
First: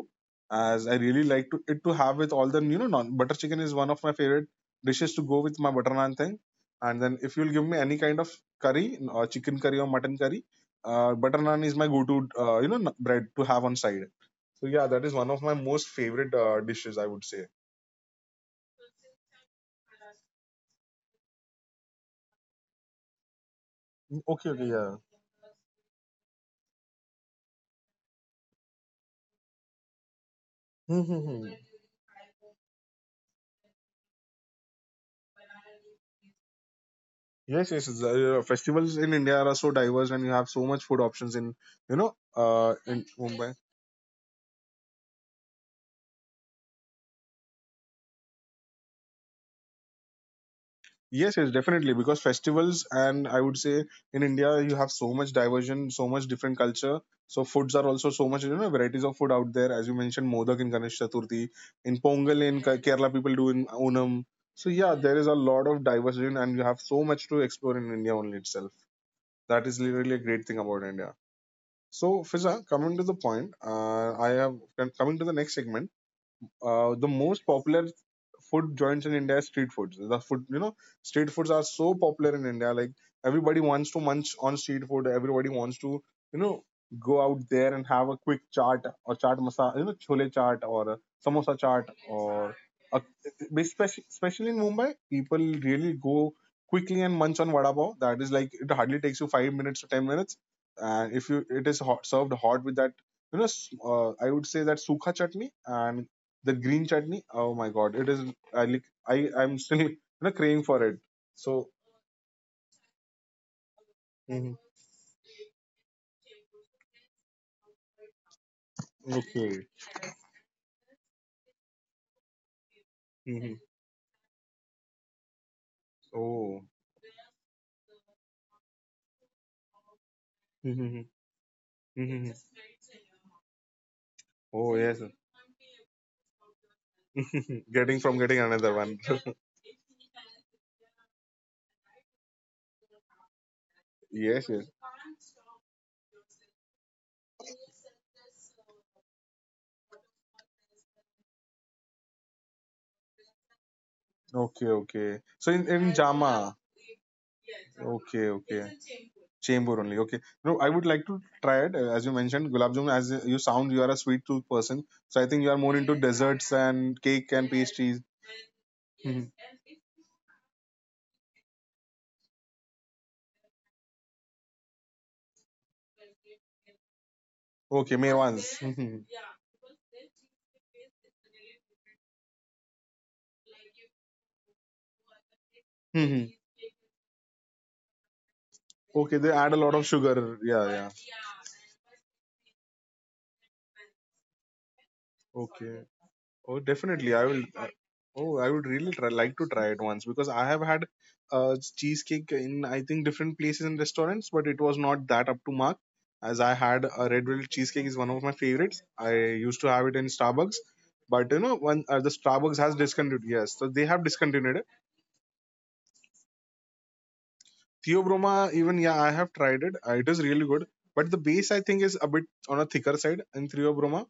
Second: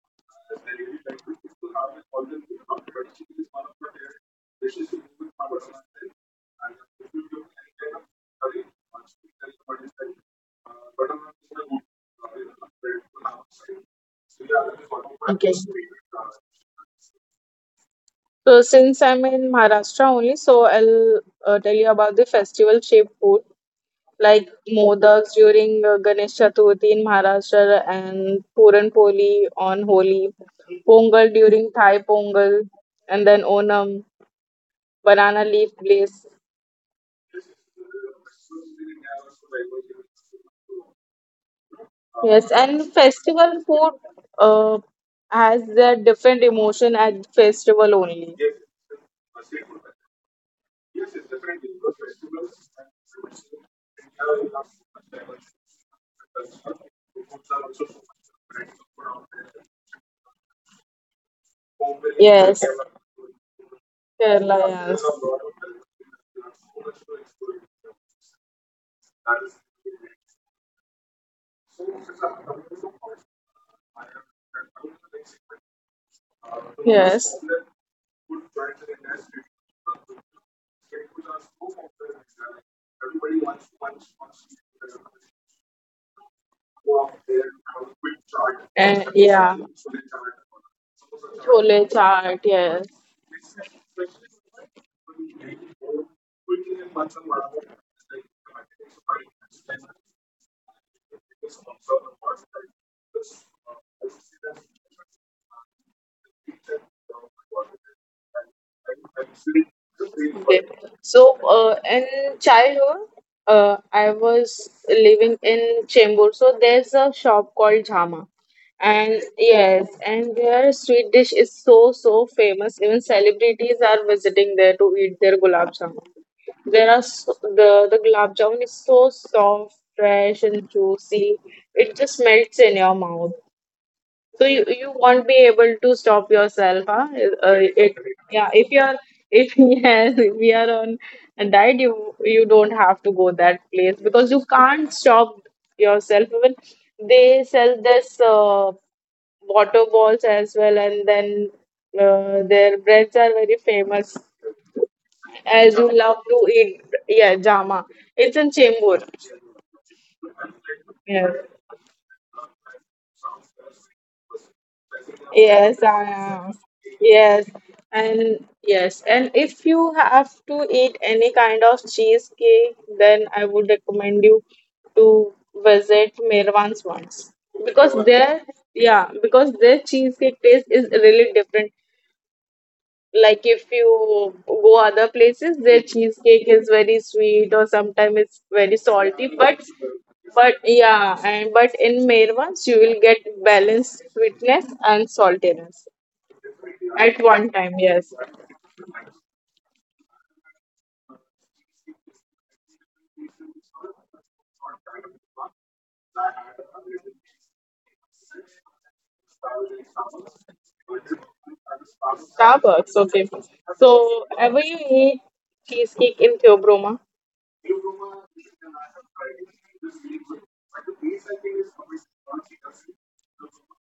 S1: as I really like to it to have with all the non butter chicken is one of my favorite dishes to go with my butter naan thing. And then if you'll give me any kind of curry, or chicken curry or mutton curry, butter naan is my go-to n- bread to have on side. So yeah, that is one of my
S2: Okay.
S1: most favorite dishes, I would say.
S2: So since I'm in Maharashtra only, so I'll tell you about the festival shaped food
S1: Mm, okay,
S2: like
S1: okay, yeah.
S2: modaks during Ganesh Chaturthi in Maharashtra and Puran Poli on Holi,
S1: Hmm, hmm,
S2: Pongal
S1: hmm.
S2: during Thai Pongal, and then Onam, banana leaf glaze.
S1: Yes, yes. The festivals in India are so diverse, and you have so much food options in
S2: Yes, and
S1: in Mumbai.
S2: festival food uh, has their different emotion at festival only.
S1: Yes, yes, definitely. Because festivals and I would say in India you have so much diversion, so much different culture. So foods are also so much varieties of food out there. As you mentioned, Modak in Ganesh Chaturthi, in Pongal in Ke-
S2: Yes,
S1: Kerala people do in Onam. So
S2: Kerala,
S1: yeah, there is a lot of diversion, and you have so much to explore in India only itself. That is really a great thing about India. So, Fiza, coming to the point, I have coming to the next segment, the most
S2: yes. Yes.
S1: popular food joints in India is street foods. The food, you know, street foods are so popular in India. Like everybody wants to munch on street food. Everybody wants to, you know, go out there and have a quick chaat or
S2: And
S1: chaat masala,
S2: yeah,
S1: you know, chole chaat or a samosa chaat
S2: chole
S1: or
S2: chaat.
S1: a,
S2: Yes.
S1: especially in Mumbai, people really go quickly and munch on vada pav. That is like it hardly takes you 5 minutes to 10 minutes, and if you it is hot, served hot with that you know, I would say that sukha chutney and the green chutney, oh my god, it is I like I I'm still *laughs* you know craving for
S2: Okay.
S1: it
S2: So,
S1: so
S2: in childhood, I
S1: mhm.
S2: was living in Chembur, so there's a shop called Jhama, and
S1: Okay.
S2: yes, and their sweet dish is so so famous. Even
S1: Hmm.
S2: celebrities are visiting there to eat their gulab jamun.
S1: Oh.
S2: The gulab jamun is so soft, fresh, and
S1: Mhm.
S2: juicy. It just
S1: Mhm.
S2: melts in your mouth. So you,
S1: Oh
S2: you
S1: yes.
S2: won't be able to stop yourself, huh? Uh,
S1: *laughs* Getting
S2: it,
S1: from getting
S2: yeah,
S1: another
S2: if you
S1: one.
S2: are
S1: *laughs*
S2: if *laughs* yes, if we are on a diet, you don't have to go that place because
S1: Yes,
S2: you
S1: yes.
S2: can't stop yourself. Even they sell this water balls as well, and then their breads are very famous.
S1: Okay, okay. So
S2: As
S1: in
S2: you love
S1: jama.
S2: to eat, yeah, jama.
S1: Okay,
S2: It's in
S1: okay.
S2: Chembur.
S1: Chamber only. Okay. No, I would like to
S2: Yeah.
S1: try it. As you mentioned, gulab jamun. As you sound, you are a sweet tooth person, so I think you are more into
S2: Yes, I
S1: desserts
S2: am.
S1: and cake and
S2: Yes,
S1: pastries.
S2: and yes,
S1: Mhm.
S2: and if you have to eat any kind of cheesecake, then I would recommend you to visit Mirwan's once
S1: Okay,
S2: because their
S1: mewans. Mhm.
S2: yeah because their cheesecake taste is really different. Like if you go other places, their
S1: Mhm.
S2: cheesecake is very sweet or sometimes it's very
S1: Okay, they
S2: salty,
S1: add a lot of sugar.
S2: but
S1: Yeah, yeah.
S2: yeah, and but in Mirwan's you will get balanced sweetness and
S1: Okay.
S2: saltiness.
S1: Oh, definitely.
S2: At
S1: I will.
S2: one
S1: I-
S2: time, yes.
S1: oh, I would really try, like to try it once because I have had cheesecake in I think different places and restaurants, but it was not that up to mark. As I had, a red velvet cheesecake is one of my favorites. I used to have it in Starbucks, but you know, one the Starbucks has
S2: Starbucks,
S1: discontinued.
S2: okay.
S1: Yes, so they have
S2: So,
S1: discontinued it.
S2: ever you eat cheesecake in Theobroma?
S1: Theobroma, even yeah, I have tried it. It is really good, but the base I think is a bit on a thicker side in Theobroma,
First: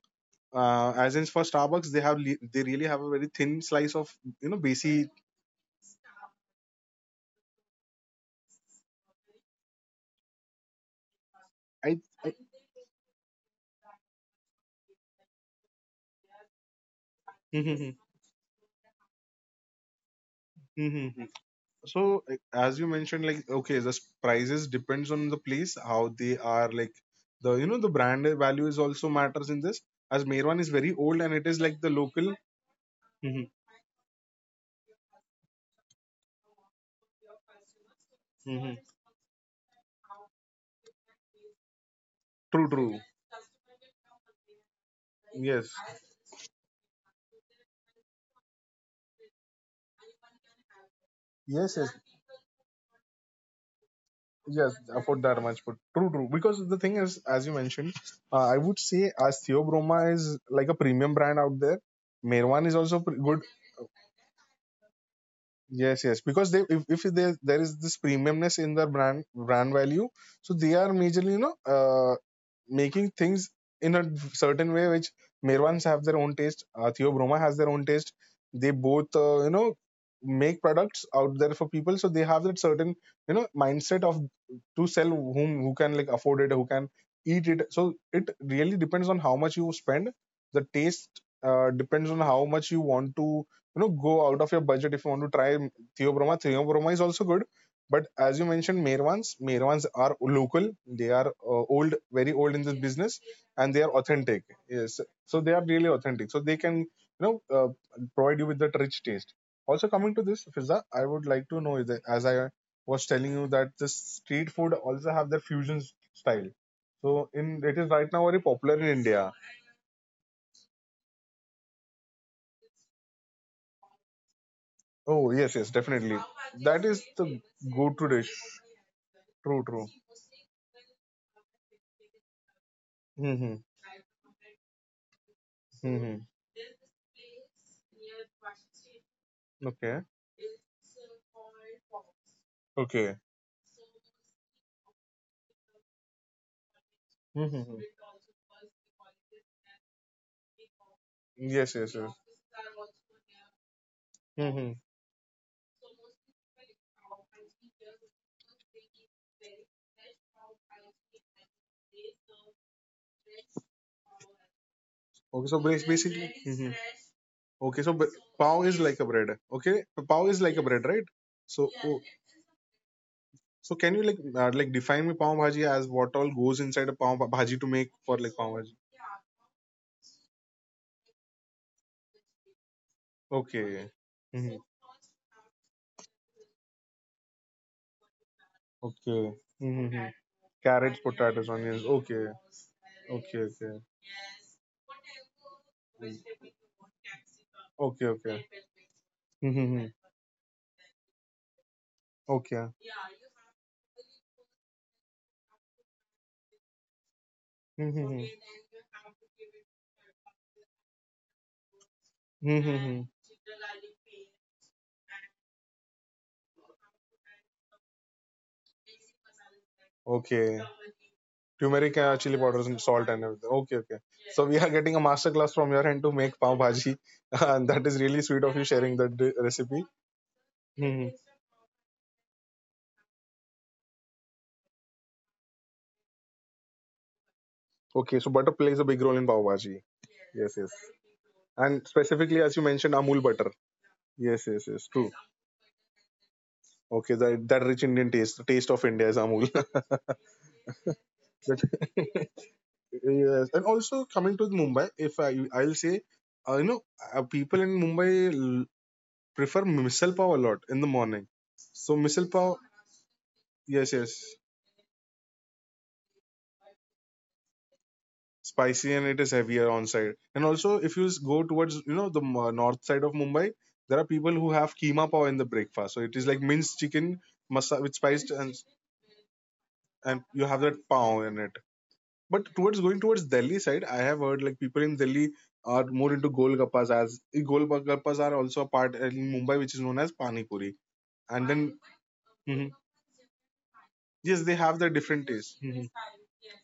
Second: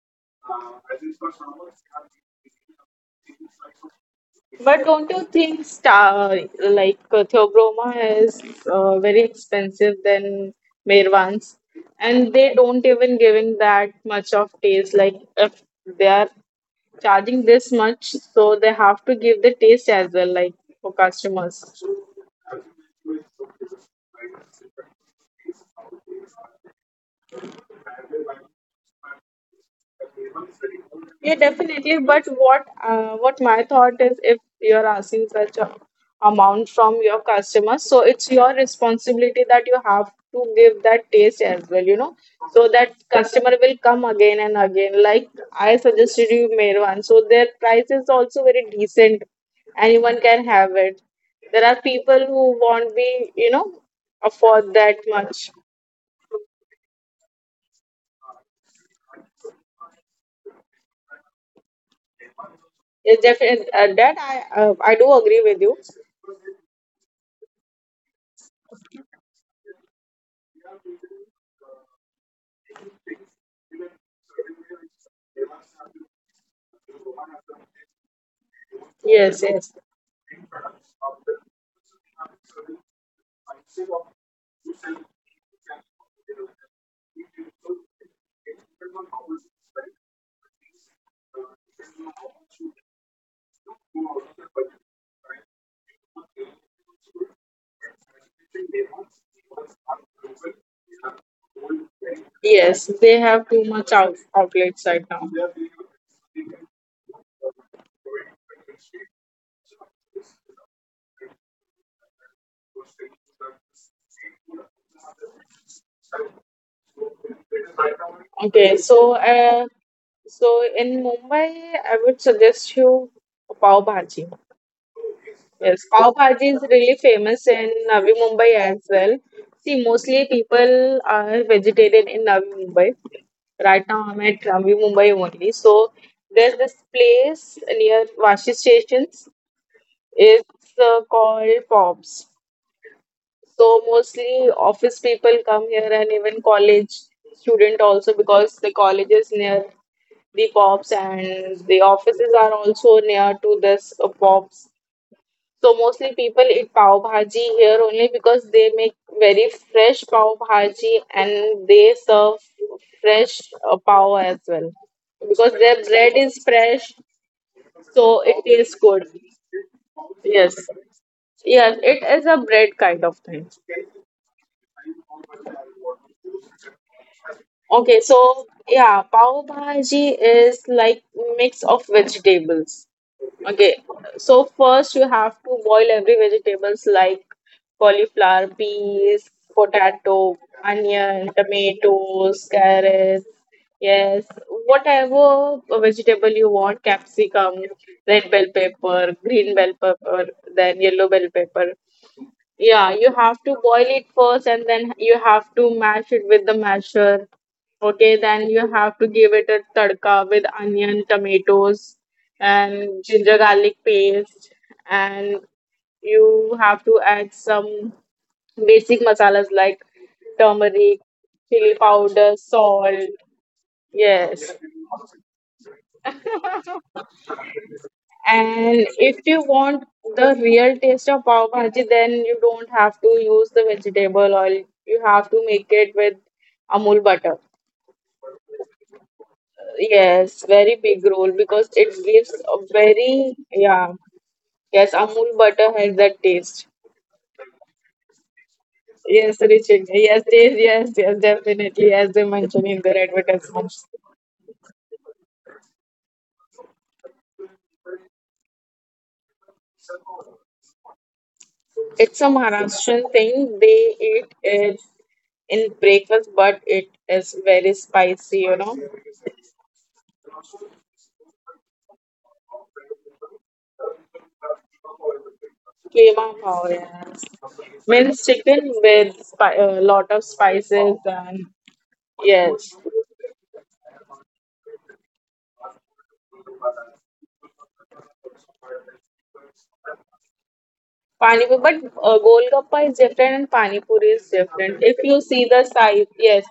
S1: as in for starbucks they have they really have a very thin slice of you know
S2: But
S1: basic
S2: don't you think star like Theobroma is very expensive than Mirvans,
S1: i, I
S2: and they don't even giving that much of taste. Like if they are charging
S1: *laughs*
S2: this
S1: mhm,
S2: much, so they have to give the taste as well, like for
S1: mhm, mhm.
S2: customers.
S1: So as you mentioned, like okay the s- prices depends on the place how they are like the you know the brand value is also matters in this as Merwan is very old and it is
S2: Yeah,
S1: like the
S2: definitely.
S1: local
S2: But what uh,
S1: mhm,
S2: what my thought is, if you're asking such a amount from your customers, so it's your
S1: mhm.
S2: responsibility that you have to give that taste as well, you know,
S1: True,
S2: so
S1: true.
S2: that customer will come again and again. Like
S1: Yes,
S2: I suggested you, Merwan. So their price is also very decent. Anyone can have it.
S1: yes,
S2: There are
S1: yes.
S2: people who won't be, you know,
S1: Yes,
S2: afford that
S1: afford that
S2: much.
S1: much, but true, true. Because the thing is, as you mentioned, I would say as Theobroma is like a premium brand out there, Merwan is also pre-
S2: It's
S1: good.
S2: definitely that I do agree with you.
S1: Yes, yes, because they if there is this premiumness in their brand value, so they are majorly you know making things in a certain way which Mirwans have their own taste, Theo Broma has their own taste. They both,
S2: Yes,
S1: you know,
S2: yes.
S1: make products out there for people, so they have that certain, you know, mindset of to sell whom who can like afford it, who can eat it. So it really depends on how much you spend. The taste depends on how much you want to, you know, go out of your budget if you want to try Theo Broma. Theo Broma is also good, but as you mentioned, Merwans, Merwans are local. They are old, very old in
S2: Yes,
S1: this
S2: they
S1: business,
S2: have too
S1: and
S2: much
S1: they are authentic.
S2: outlets right
S1: Yes,
S2: now.
S1: so they are really authentic. So they can, you know, provide you with that rich taste. Also, coming to this, Fiza, I would like to know that, as I was telling you, that the street food also have their fusion style. So in it is right now
S2: Okay,
S1: very popular in India.
S2: so in Mumbai, I would suggest you pav bhaji.
S1: Oh
S2: Yes,
S1: yes, yes,
S2: pav bhaji
S1: definitely.
S2: is really
S1: That is
S2: famous in
S1: the
S2: Navi
S1: go-to
S2: Mumbai
S1: dish.
S2: as well. See,
S1: True, true.
S2: mostly people are vegetarian in Navi Mumbai.
S1: Mm-hmm.
S2: Right now, I'm at Navi Mumbai only. So
S1: Mm-hmm.
S2: there's this place near Vashi stations.
S1: Okay.
S2: It's called Pops.
S1: Okay.
S2: So mostly office people come here and even college student
S1: Mm-hmm.
S2: also because the college is near the pops and the
S1: Yes, yes, yes.
S2: offices are also near to this pops.
S1: Mm-hmm.
S2: So mostly people eat pav bhaji here only because they make very fresh pav bhaji and they serve fresh pav as well
S1: Okay,
S2: because
S1: so
S2: their
S1: bas-
S2: bread
S1: basically,
S2: is
S1: hmm,
S2: fresh,
S1: okay, so ba-
S2: so it
S1: pav
S2: tastes
S1: is like
S2: good.
S1: a bread. Okay, so pav is
S2: Yes,
S1: like a bread, right? So,
S2: yes,
S1: oh,
S2: it is a bread kind of thing.
S1: so, can you like define me pav bhaji as what all goes inside a pav bhaji to make
S2: Okay,
S1: for
S2: so
S1: like pav bhaji?
S2: yeah, pav bhaji is like mix of vegetables. Okay,
S1: Okay.
S2: so
S1: Hmm.
S2: first you have to boil every vegetables like cauliflower, peas,
S1: Okay. Mm-hmm.
S2: potato,
S1: Carrots,
S2: onion,
S1: potatoes, onions. Okay.
S2: tomatoes, carrots.
S1: Okay. Okay.
S2: Yes, whatever
S1: Mm.
S2: vegetable you want, capsicum,
S1: Okay,
S2: red
S1: okay.
S2: bell pepper, green bell
S1: Mm-hmm.
S2: pepper, then yellow bell pepper.
S1: Okay.
S2: Yeah, you have to boil it first and then you have to mash it with the masher. Okay,
S1: Mm-hmm.
S2: then you have to give it a tadka with onion, tomatoes, and
S1: Mm-hmm.
S2: ginger garlic paste. And you have to add some basic masalas like
S1: Okay.
S2: turmeric, chili
S1: Turmeric,
S2: powder,
S1: chili powders, and
S2: salt.
S1: salt, and everything. Okay, okay.
S2: Yes.
S1: So we are getting a master class from your end to make pav bhaji, *laughs* and that is really sweet of you
S2: And
S1: sharing that
S2: if you want
S1: recipe.
S2: the real taste
S1: Hmm.
S2: of pav bhaji, then you don't have to use the vegetable oil. You have to make it with Amul butter.
S1: Okay, so butter plays a big role in pav bhaji.
S2: Yes,
S1: Yes,
S2: very
S1: yes.
S2: big role because it
S1: And
S2: gives
S1: specifically,
S2: a
S1: as you mentioned,
S2: very
S1: Amul butter.
S2: yeah.
S1: Yes, yes,
S2: Yes,
S1: yes. True.
S2: Amul butter has that taste.
S1: Okay, that rich Indian taste, the taste of India is
S2: Yes,
S1: Amul.
S2: Richard. Yes, yes,
S1: *laughs*
S2: yes, yes,
S1: But,
S2: definitely. As they mention in their
S1: yes, and
S2: advertisements,
S1: also coming to Mumbai, if I'll say, uh, you know, people in Mumbai prefer misal pav a lot in the morning. So misal
S2: it's a
S1: pav,
S2: Maharashtrian thing.
S1: yes,
S2: They
S1: yes,
S2: eat it in breakfast, but it is very spicy. You know.
S1: spicy and it is heavier on side. And also, if you go towards the north side of Mumbai, there are people who have keema pav in the breakfast. So it is like
S2: Keema
S1: minced
S2: pav,
S1: chicken
S2: yes.
S1: masa with spiced,
S2: Minced
S1: and
S2: chicken with a
S1: and
S2: lot
S1: you
S2: of
S1: have that
S2: spices
S1: pav in it.
S2: and
S1: But towards
S2: yes.
S1: going towards Delhi side, I have heard like people in Delhi are more into golgappas as golgappas are also a part in Mumbai, which is known as pani puri. And
S2: Pani puri,
S1: then,
S2: but
S1: hmm,
S2: golgappa is different and pani puri
S1: yes,
S2: is
S1: they have their
S2: different. If
S1: different
S2: you
S1: tastes.
S2: see the
S1: Hmm.
S2: size, yes,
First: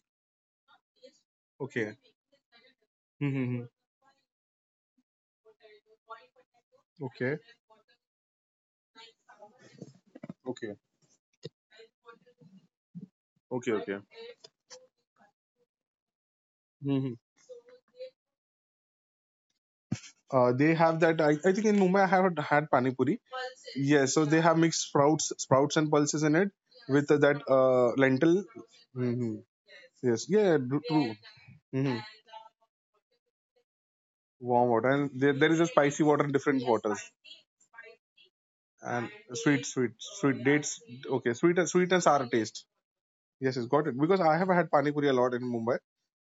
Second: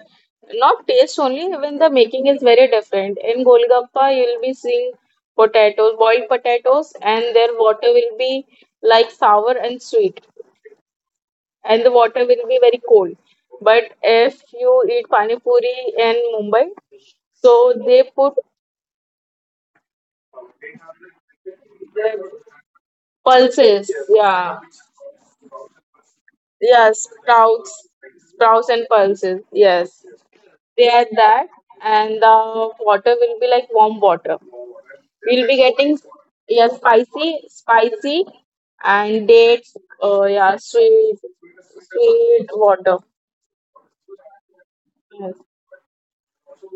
S2: not taste only, even the
S1: Okay.
S2: making is very different. In
S1: Hmm.
S2: golgappa, you will be seeing potatoes, boiled potatoes, and
S1: Okay.
S2: their water will be like sour and sweet,
S1: Okay.
S2: and the water will be very cold.
S1: Okay.
S2: But
S1: Okay.
S2: if you eat pani puri in Mumbai,
S1: Mm-hmm.
S2: so they put
S1: They have that. I think in Mumbai I have had pani puri.
S2: pulses,
S1: Pulses. Yes, so
S2: yeah.
S1: they have mixed sprouts and pulses in it
S2: Yeah,
S1: with that
S2: sprouts, sprouts
S1: lentil.
S2: and pulses,
S1: Hmm.
S2: yes.
S1: Yes,
S2: They
S1: yeah,
S2: add
S1: true,
S2: that,
S1: true.
S2: and
S1: Hmm.
S2: the water will be like warm water.
S1: Warm water,
S2: We'll
S1: and
S2: be
S1: there
S2: getting,
S1: is a spicy
S2: yeah,
S1: water and different
S2: spicy,
S1: waters,
S2: spicy, and
S1: and
S2: dates,
S1: sweet, sweet,
S2: yeah,
S1: sweet
S2: sweet,
S1: dates. Okay, sweet, and sweet and
S2: sweet
S1: sour
S2: water.
S1: taste. Yes, yes, got it. Because I have had pani
S2: Yes.
S1: puri a lot in Mumbai.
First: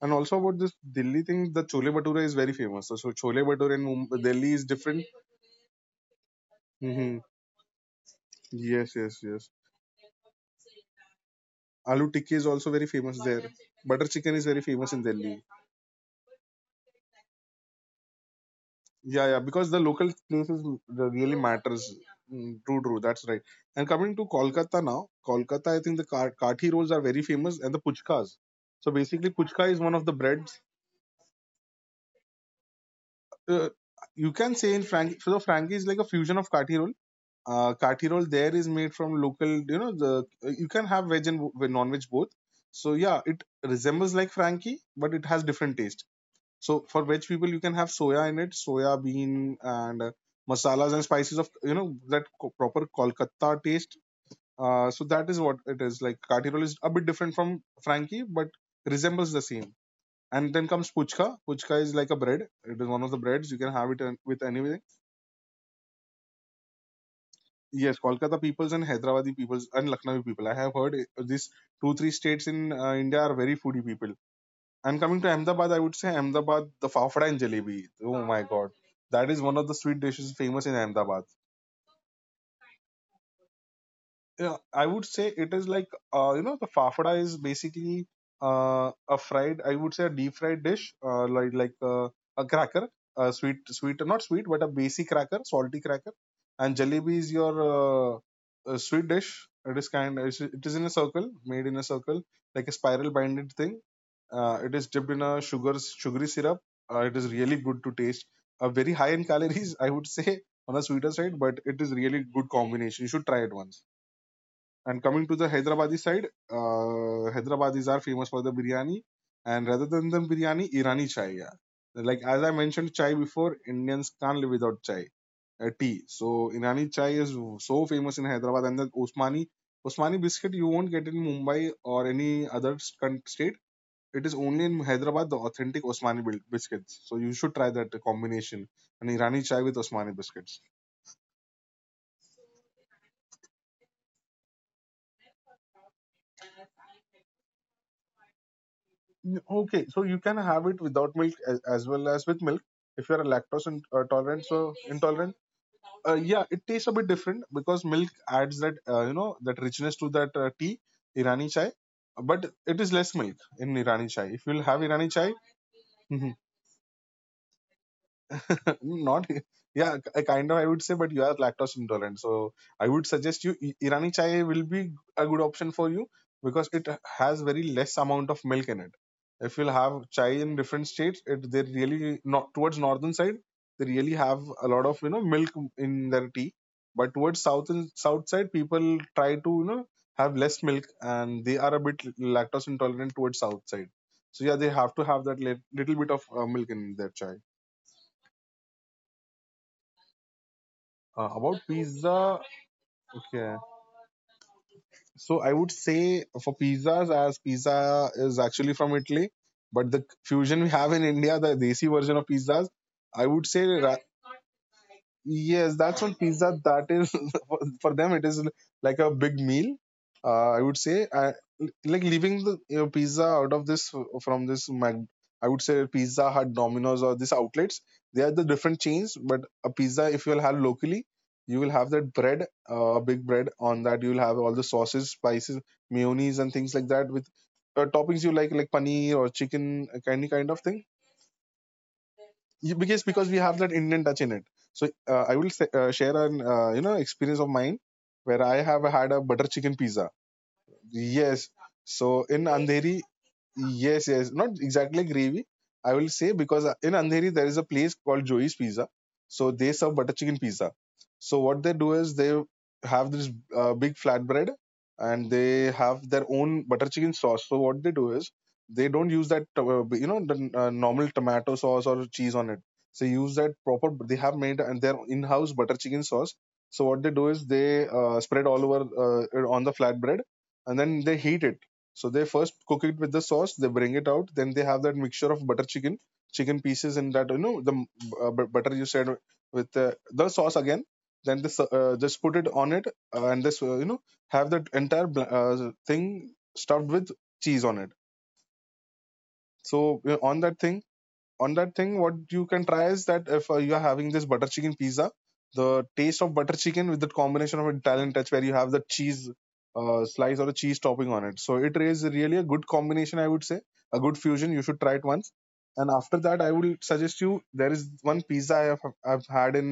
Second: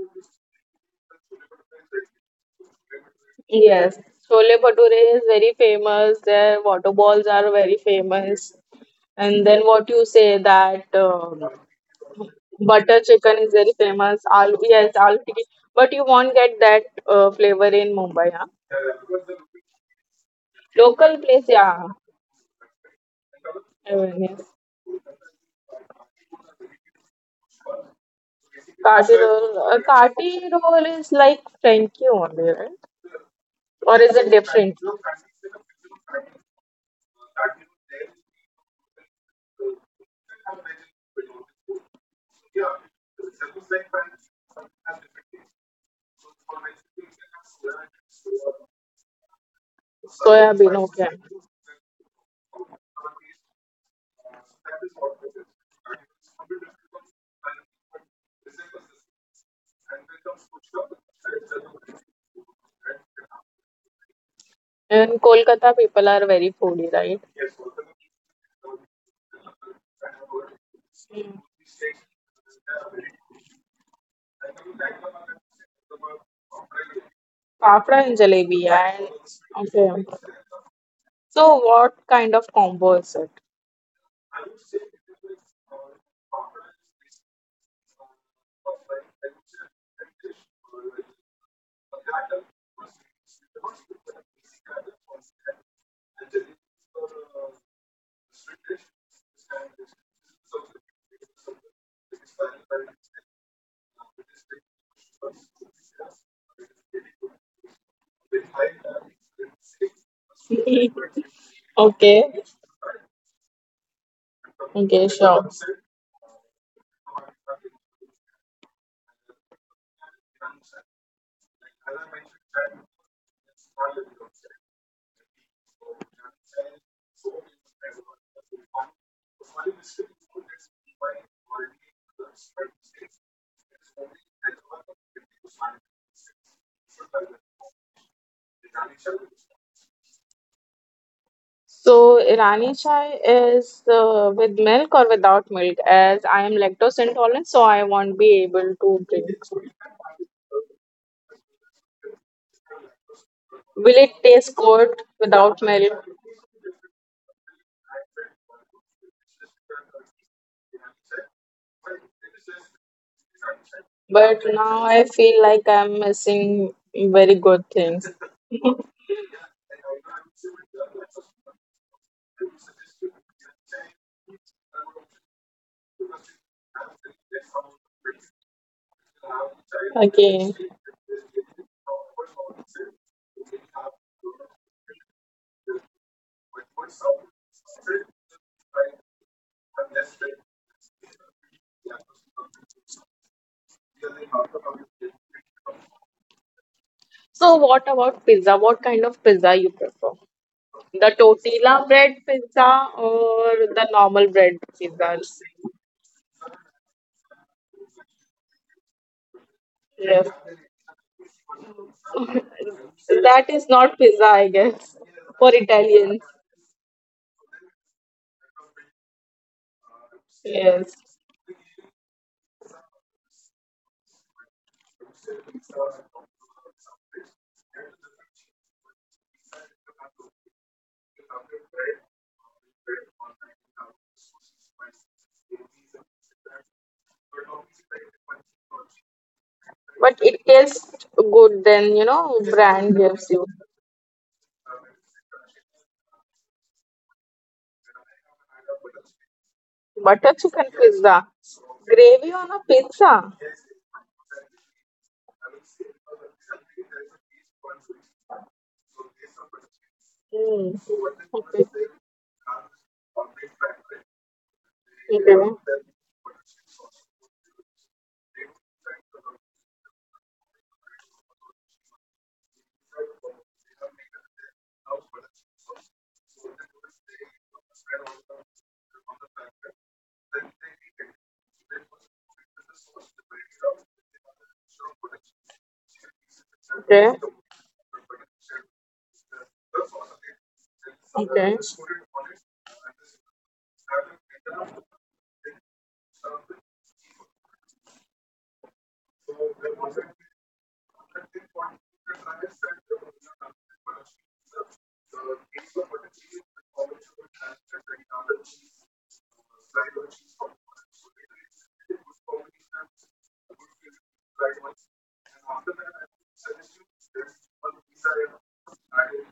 S1: And also about this Delhi thing, the chole bhature is very famous. So, chole bhature in
S2: Yes,
S1: Mumbai, Delhi
S2: chole
S1: is different.
S2: bhature is very famous. Their water
S1: Hmm.
S2: balls are very famous.
S1: Yes, yes,
S2: And
S1: yes.
S2: then what you say that?
S1: Aloo tikki is also very
S2: Butter
S1: famous
S2: chicken
S1: there.
S2: is very
S1: Butter
S2: famous.
S1: chicken is
S2: Aloo,
S1: very
S2: yes,
S1: famous in
S2: aloo tikki.
S1: Delhi.
S2: But you won't get that flavor in Mumbai, huh?
S1: Yeah, yeah, because the local places
S2: Local
S1: really
S2: place, yeah.
S1: matters. Mm, true, true. That's right. And coming to
S2: Yes.
S1: Kolkata now, Kolkata, I think the kathi rolls are very famous, and the puchkas. So
S2: Kati
S1: basically,
S2: roll.
S1: puchka is one of the
S2: Kati
S1: breads,
S2: roll is like Frankie only, right?
S1: uh,
S2: Or is
S1: you
S2: it
S1: can say in
S2: different?
S1: Frankie, so the Frankie is like a fusion of kathi roll. Kathi roll there is made from local, you know, the you can have veg and non-veg both. So yeah, it resembles like Frankie, but it has different taste. So for veg people, you can have soya in it, soya bean, and
S2: Soya
S1: masalas
S2: bean,
S1: and
S2: okay.
S1: spices of that proper Kolkata taste. So that is what it is like. Kathi roll is a bit different from Frankie, but resembles the same. And then comes puchka. Puchka is like a bread. It is one of the breads. You can have it with anything.
S2: And Kolkata people are very foodie, right?
S1: Yes, Kolkata peoples and Hyderabadi peoples and Lucknowi people. I have heard these two, three states in India are very foodie people. And coming to Ahmedabad, I would say Ahmedabad, the fafda and jalebi. Oh
S2: Fafda
S1: my
S2: and
S1: god.
S2: jalebi.
S1: That is one of the
S2: And
S1: sweet dishes
S2: okay.
S1: famous in Ahmedabad.
S2: So what kind of combo is it?
S1: Yeah, I would say it is like, the fafada is basically a fried, I would say, a deep fried dish, like a cracker, a sweet, sweet, not sweet, but a basic cracker, salty cracker, and jalebi is your sweet dish. It is kind, it is in a circle, made in a circle, like a spiral binded thing. It is dipped in a sugary syrup. It is really good to taste, very high in calories, *laughs* I would say, on a sweeter side, but
S2: *laughs*
S1: it is really good
S2: okay.
S1: combination. You should try it once. And coming to
S2: Okay,
S1: the
S2: get.
S1: Hyderabadi side, Hyderabadis are famous for the biryani, and rather than the biryani, Irani chai. Yeah. Like as I mentioned chai before, Indians can't live without chai, tea. So Irani chai is so famous in Hyderabad, and the Osmani biscuit you won't get in Mumbai or any other state. It is only in Hyderabad the authentic Osmani biscuits. So you should try that combination, an Irani chai with Osmani biscuits.
S2: So Irani chai is with milk or without milk, as I am lactose intolerant, so I won't be able to
S1: Okay,
S2: drink.
S1: so you can have it without milk as well as with milk if you are lactose in, tolerant.
S2: Will it
S1: So
S2: taste
S1: intolerant,
S2: good without
S1: yeah,
S2: milk?
S1: it tastes a bit different because milk adds that that richness to that tea, Irani chai, but it is less milk in Irani chai. If you'll have
S2: But
S1: Irani chai.
S2: now I feel like
S1: Mhm.
S2: I'm missing very good things.
S1: *laughs* Not yeah, I kind of, I would say, but you are lactose intolerant, so I would suggest you, Irani chai will be a good option for you because it has very less amount of milk in it. If you'll have chai in different
S2: Okay.
S1: states, it they really not towards northern side, they really have a lot of milk in their tea, but towards south and south side, people try to, have less milk, and they are a bit lactose intolerant towards south side. So yeah, they have to have that little bit of milk in their chai.
S2: So what about pizza? What kind of pizza you prefer? The
S1: About
S2: tortilla
S1: pizza,
S2: bread pizza
S1: okay.
S2: or the normal bread
S1: So I
S2: pizza?
S1: would say for pizzas, as pizza is actually from Italy, but the fusion
S2: Yes.
S1: we have in India, the desi version of pizzas, I would say
S2: That
S1: ra-
S2: is not pizza, I guess,
S1: Yes,
S2: for
S1: that's one pizza
S2: Italians.
S1: that is *laughs* for them. It is like a big meal. I would say,
S2: Yes.
S1: like leaving the, pizza out of this, from this mag. I would say Pizza Hut, Domino's, or these outlets. They are the different chains, but a pizza if you'll have locally, you will have that bread, a big bread. On that you will have all the sauces, spices, mayonnaise, and things like that, with toppings you like paneer or chicken, any kind
S2: But
S1: of
S2: it
S1: thing,
S2: tastes good than, you know,
S1: because
S2: brand
S1: we have
S2: gives
S1: that
S2: you.
S1: Indian touch in it. So I will say, share an experience of mine, where I have had a butter chicken pizza.
S2: Butter chicken
S1: Yes,
S2: pizza.
S1: so in
S2: Gravy on a
S1: Andheri,
S2: pizza.
S1: yes, yes, not exactly gravy. I will say because, in Andheri there is a place called Joey's Pizza. So they serve butter chicken pizza.
S2: Mm.
S1: So what they do
S2: Okay.
S1: is, they have this big flatbread, and they
S2: Okay.
S1: have their own butter chicken sauce. So what they do is, they don't use that the normal tomato sauce or cheese on it. So use that proper. They have made and their in-house butter chicken sauce. So what they do is, they spread all over, on the flatbread, and then they heat it, so they first cook it with the sauce, they bring it out, then they have that mixture of butter chicken, chicken pieces, and
S2: Ok,
S1: that the butter you said with the sauce again. Then this,
S2: ok.
S1: just put it on it, and this, have that entire thing stuffed with cheese on it. So on that thing, what you can try is that if you are having this butter chicken pizza, the taste of butter chicken with the combination of Italian touch, where you have the cheese slice or a cheese topping on it, so it is really a good combination, I would say, a good fusion. You should try it once. And after that, I would suggest you, there is one pizza I've had in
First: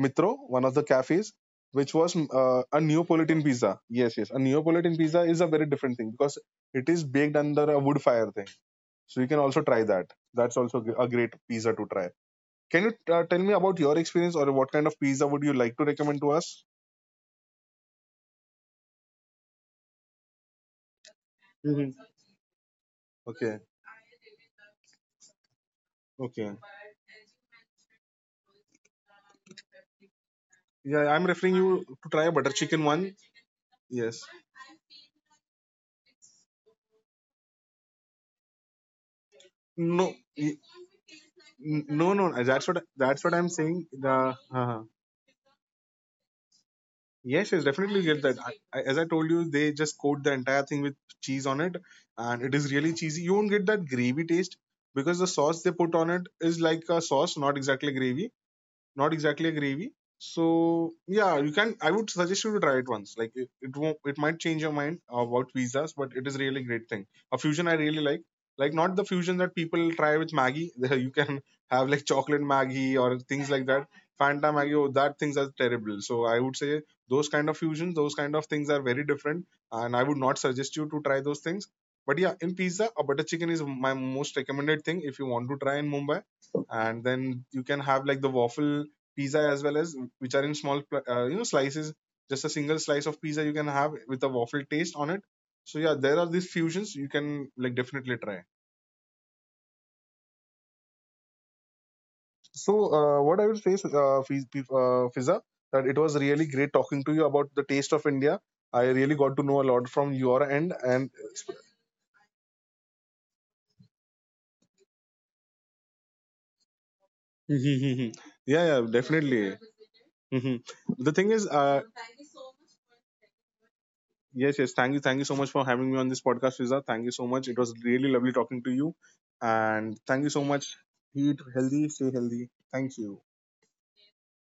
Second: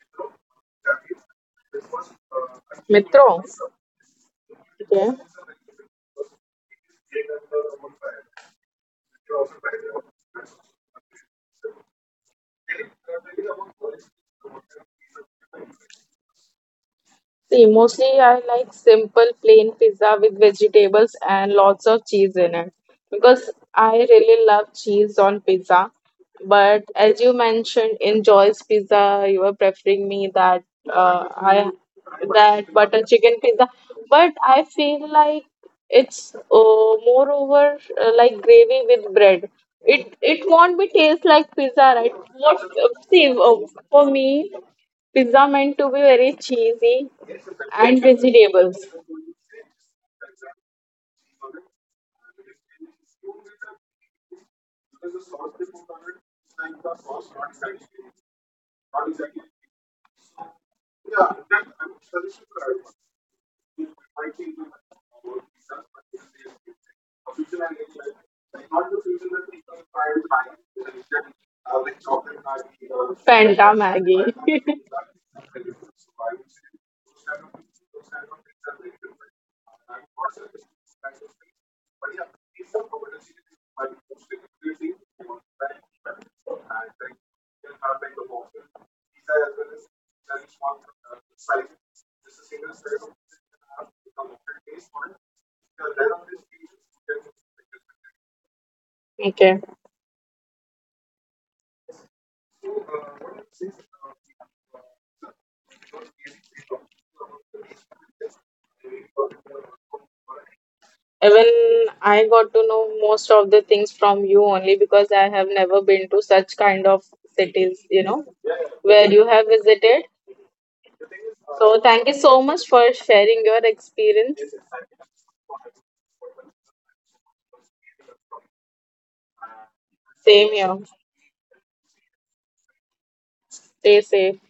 S1: Mitro, one of the cafes, which was a
S2: Metrô.
S1: Neapolitan pizza. Yes, yes, a
S2: Ok.
S1: Neapolitan pizza is a very different thing, because it is baked under a wood fire thing, so you can also try that. That's also a great pizza to try. Can you tell me about your experience, or what kind of pizza would you like to recommend to us?
S2: See, mostly I like simple plain pizza with vegetables and lots of cheese in it
S1: Okay,
S2: because I really love cheese on pizza.
S1: okay,
S2: But as you mentioned in Joy's Pizza, you were preferring me that
S1: yeah, I'm referring you
S2: I
S1: to try a butter
S2: that
S1: chicken
S2: butter
S1: one.
S2: chicken pizza.
S1: Yes,
S2: But I feel like it's moreover like gravy with bread. It
S1: no,
S2: it
S1: y-
S2: won't be taste like pizza, right?
S1: no, no,
S2: What
S1: that's what
S2: see
S1: that's what I'm saying,
S2: for
S1: the
S2: me?
S1: uh-huh.
S2: Pizza meant to be very cheesy
S1: Yes, yes,
S2: and
S1: definitely get that.
S2: vegetables.
S1: I, as I told you, they just coat the entire thing with cheese on it, and it is really cheesy. You won't get that gravy taste, because the sauce they put on it is like a sauce, not exactly a gravy. So yeah, you can. I would suggest you to try it once. Like it won't. It might change your mind about pizzas, but it is really great thing. A fusion I really like. Like not the fusion that people try with Maggi. *laughs* You can have like chocolate Maggi or things like that. Fanta
S2: *laughs*
S1: Maggi, oh, that things are terrible. So I would say those kind of fusions, those kind of things are very different, and I would not suggest you to try those things. But yeah, in pizza, a butter chicken is my most recommended thing if you want to try in Mumbai, and then you can have like the waffle pizza as well, as which are in small slices, just a single slice of pizza you can have with a waffle taste on it, so yeah, there are these fusions you can like definitely try.
S2: Okay.
S1: So what I would say, uh, Fiz- Fizza, that it was really great talking to you about the taste of India. I really got to know a lot from your end, and
S2: Even I got to know most of the things from you only because I have never been to such kind of cities, you
S1: *laughs*
S2: know,
S1: yeah, yeah,
S2: where you
S1: definitely.
S2: have visited.
S1: Mhm. The thing is.
S2: So, thank you so much for sharing your experience.
S1: Yes, yes. Thank you. Thank you so much for having me on this podcast, Fiza. Thank you so much. It was really lovely talking to you. And thank you so
S2: Same
S1: much.
S2: here.
S1: Eat healthy, stay healthy. Thank you.
S2: Stay safe.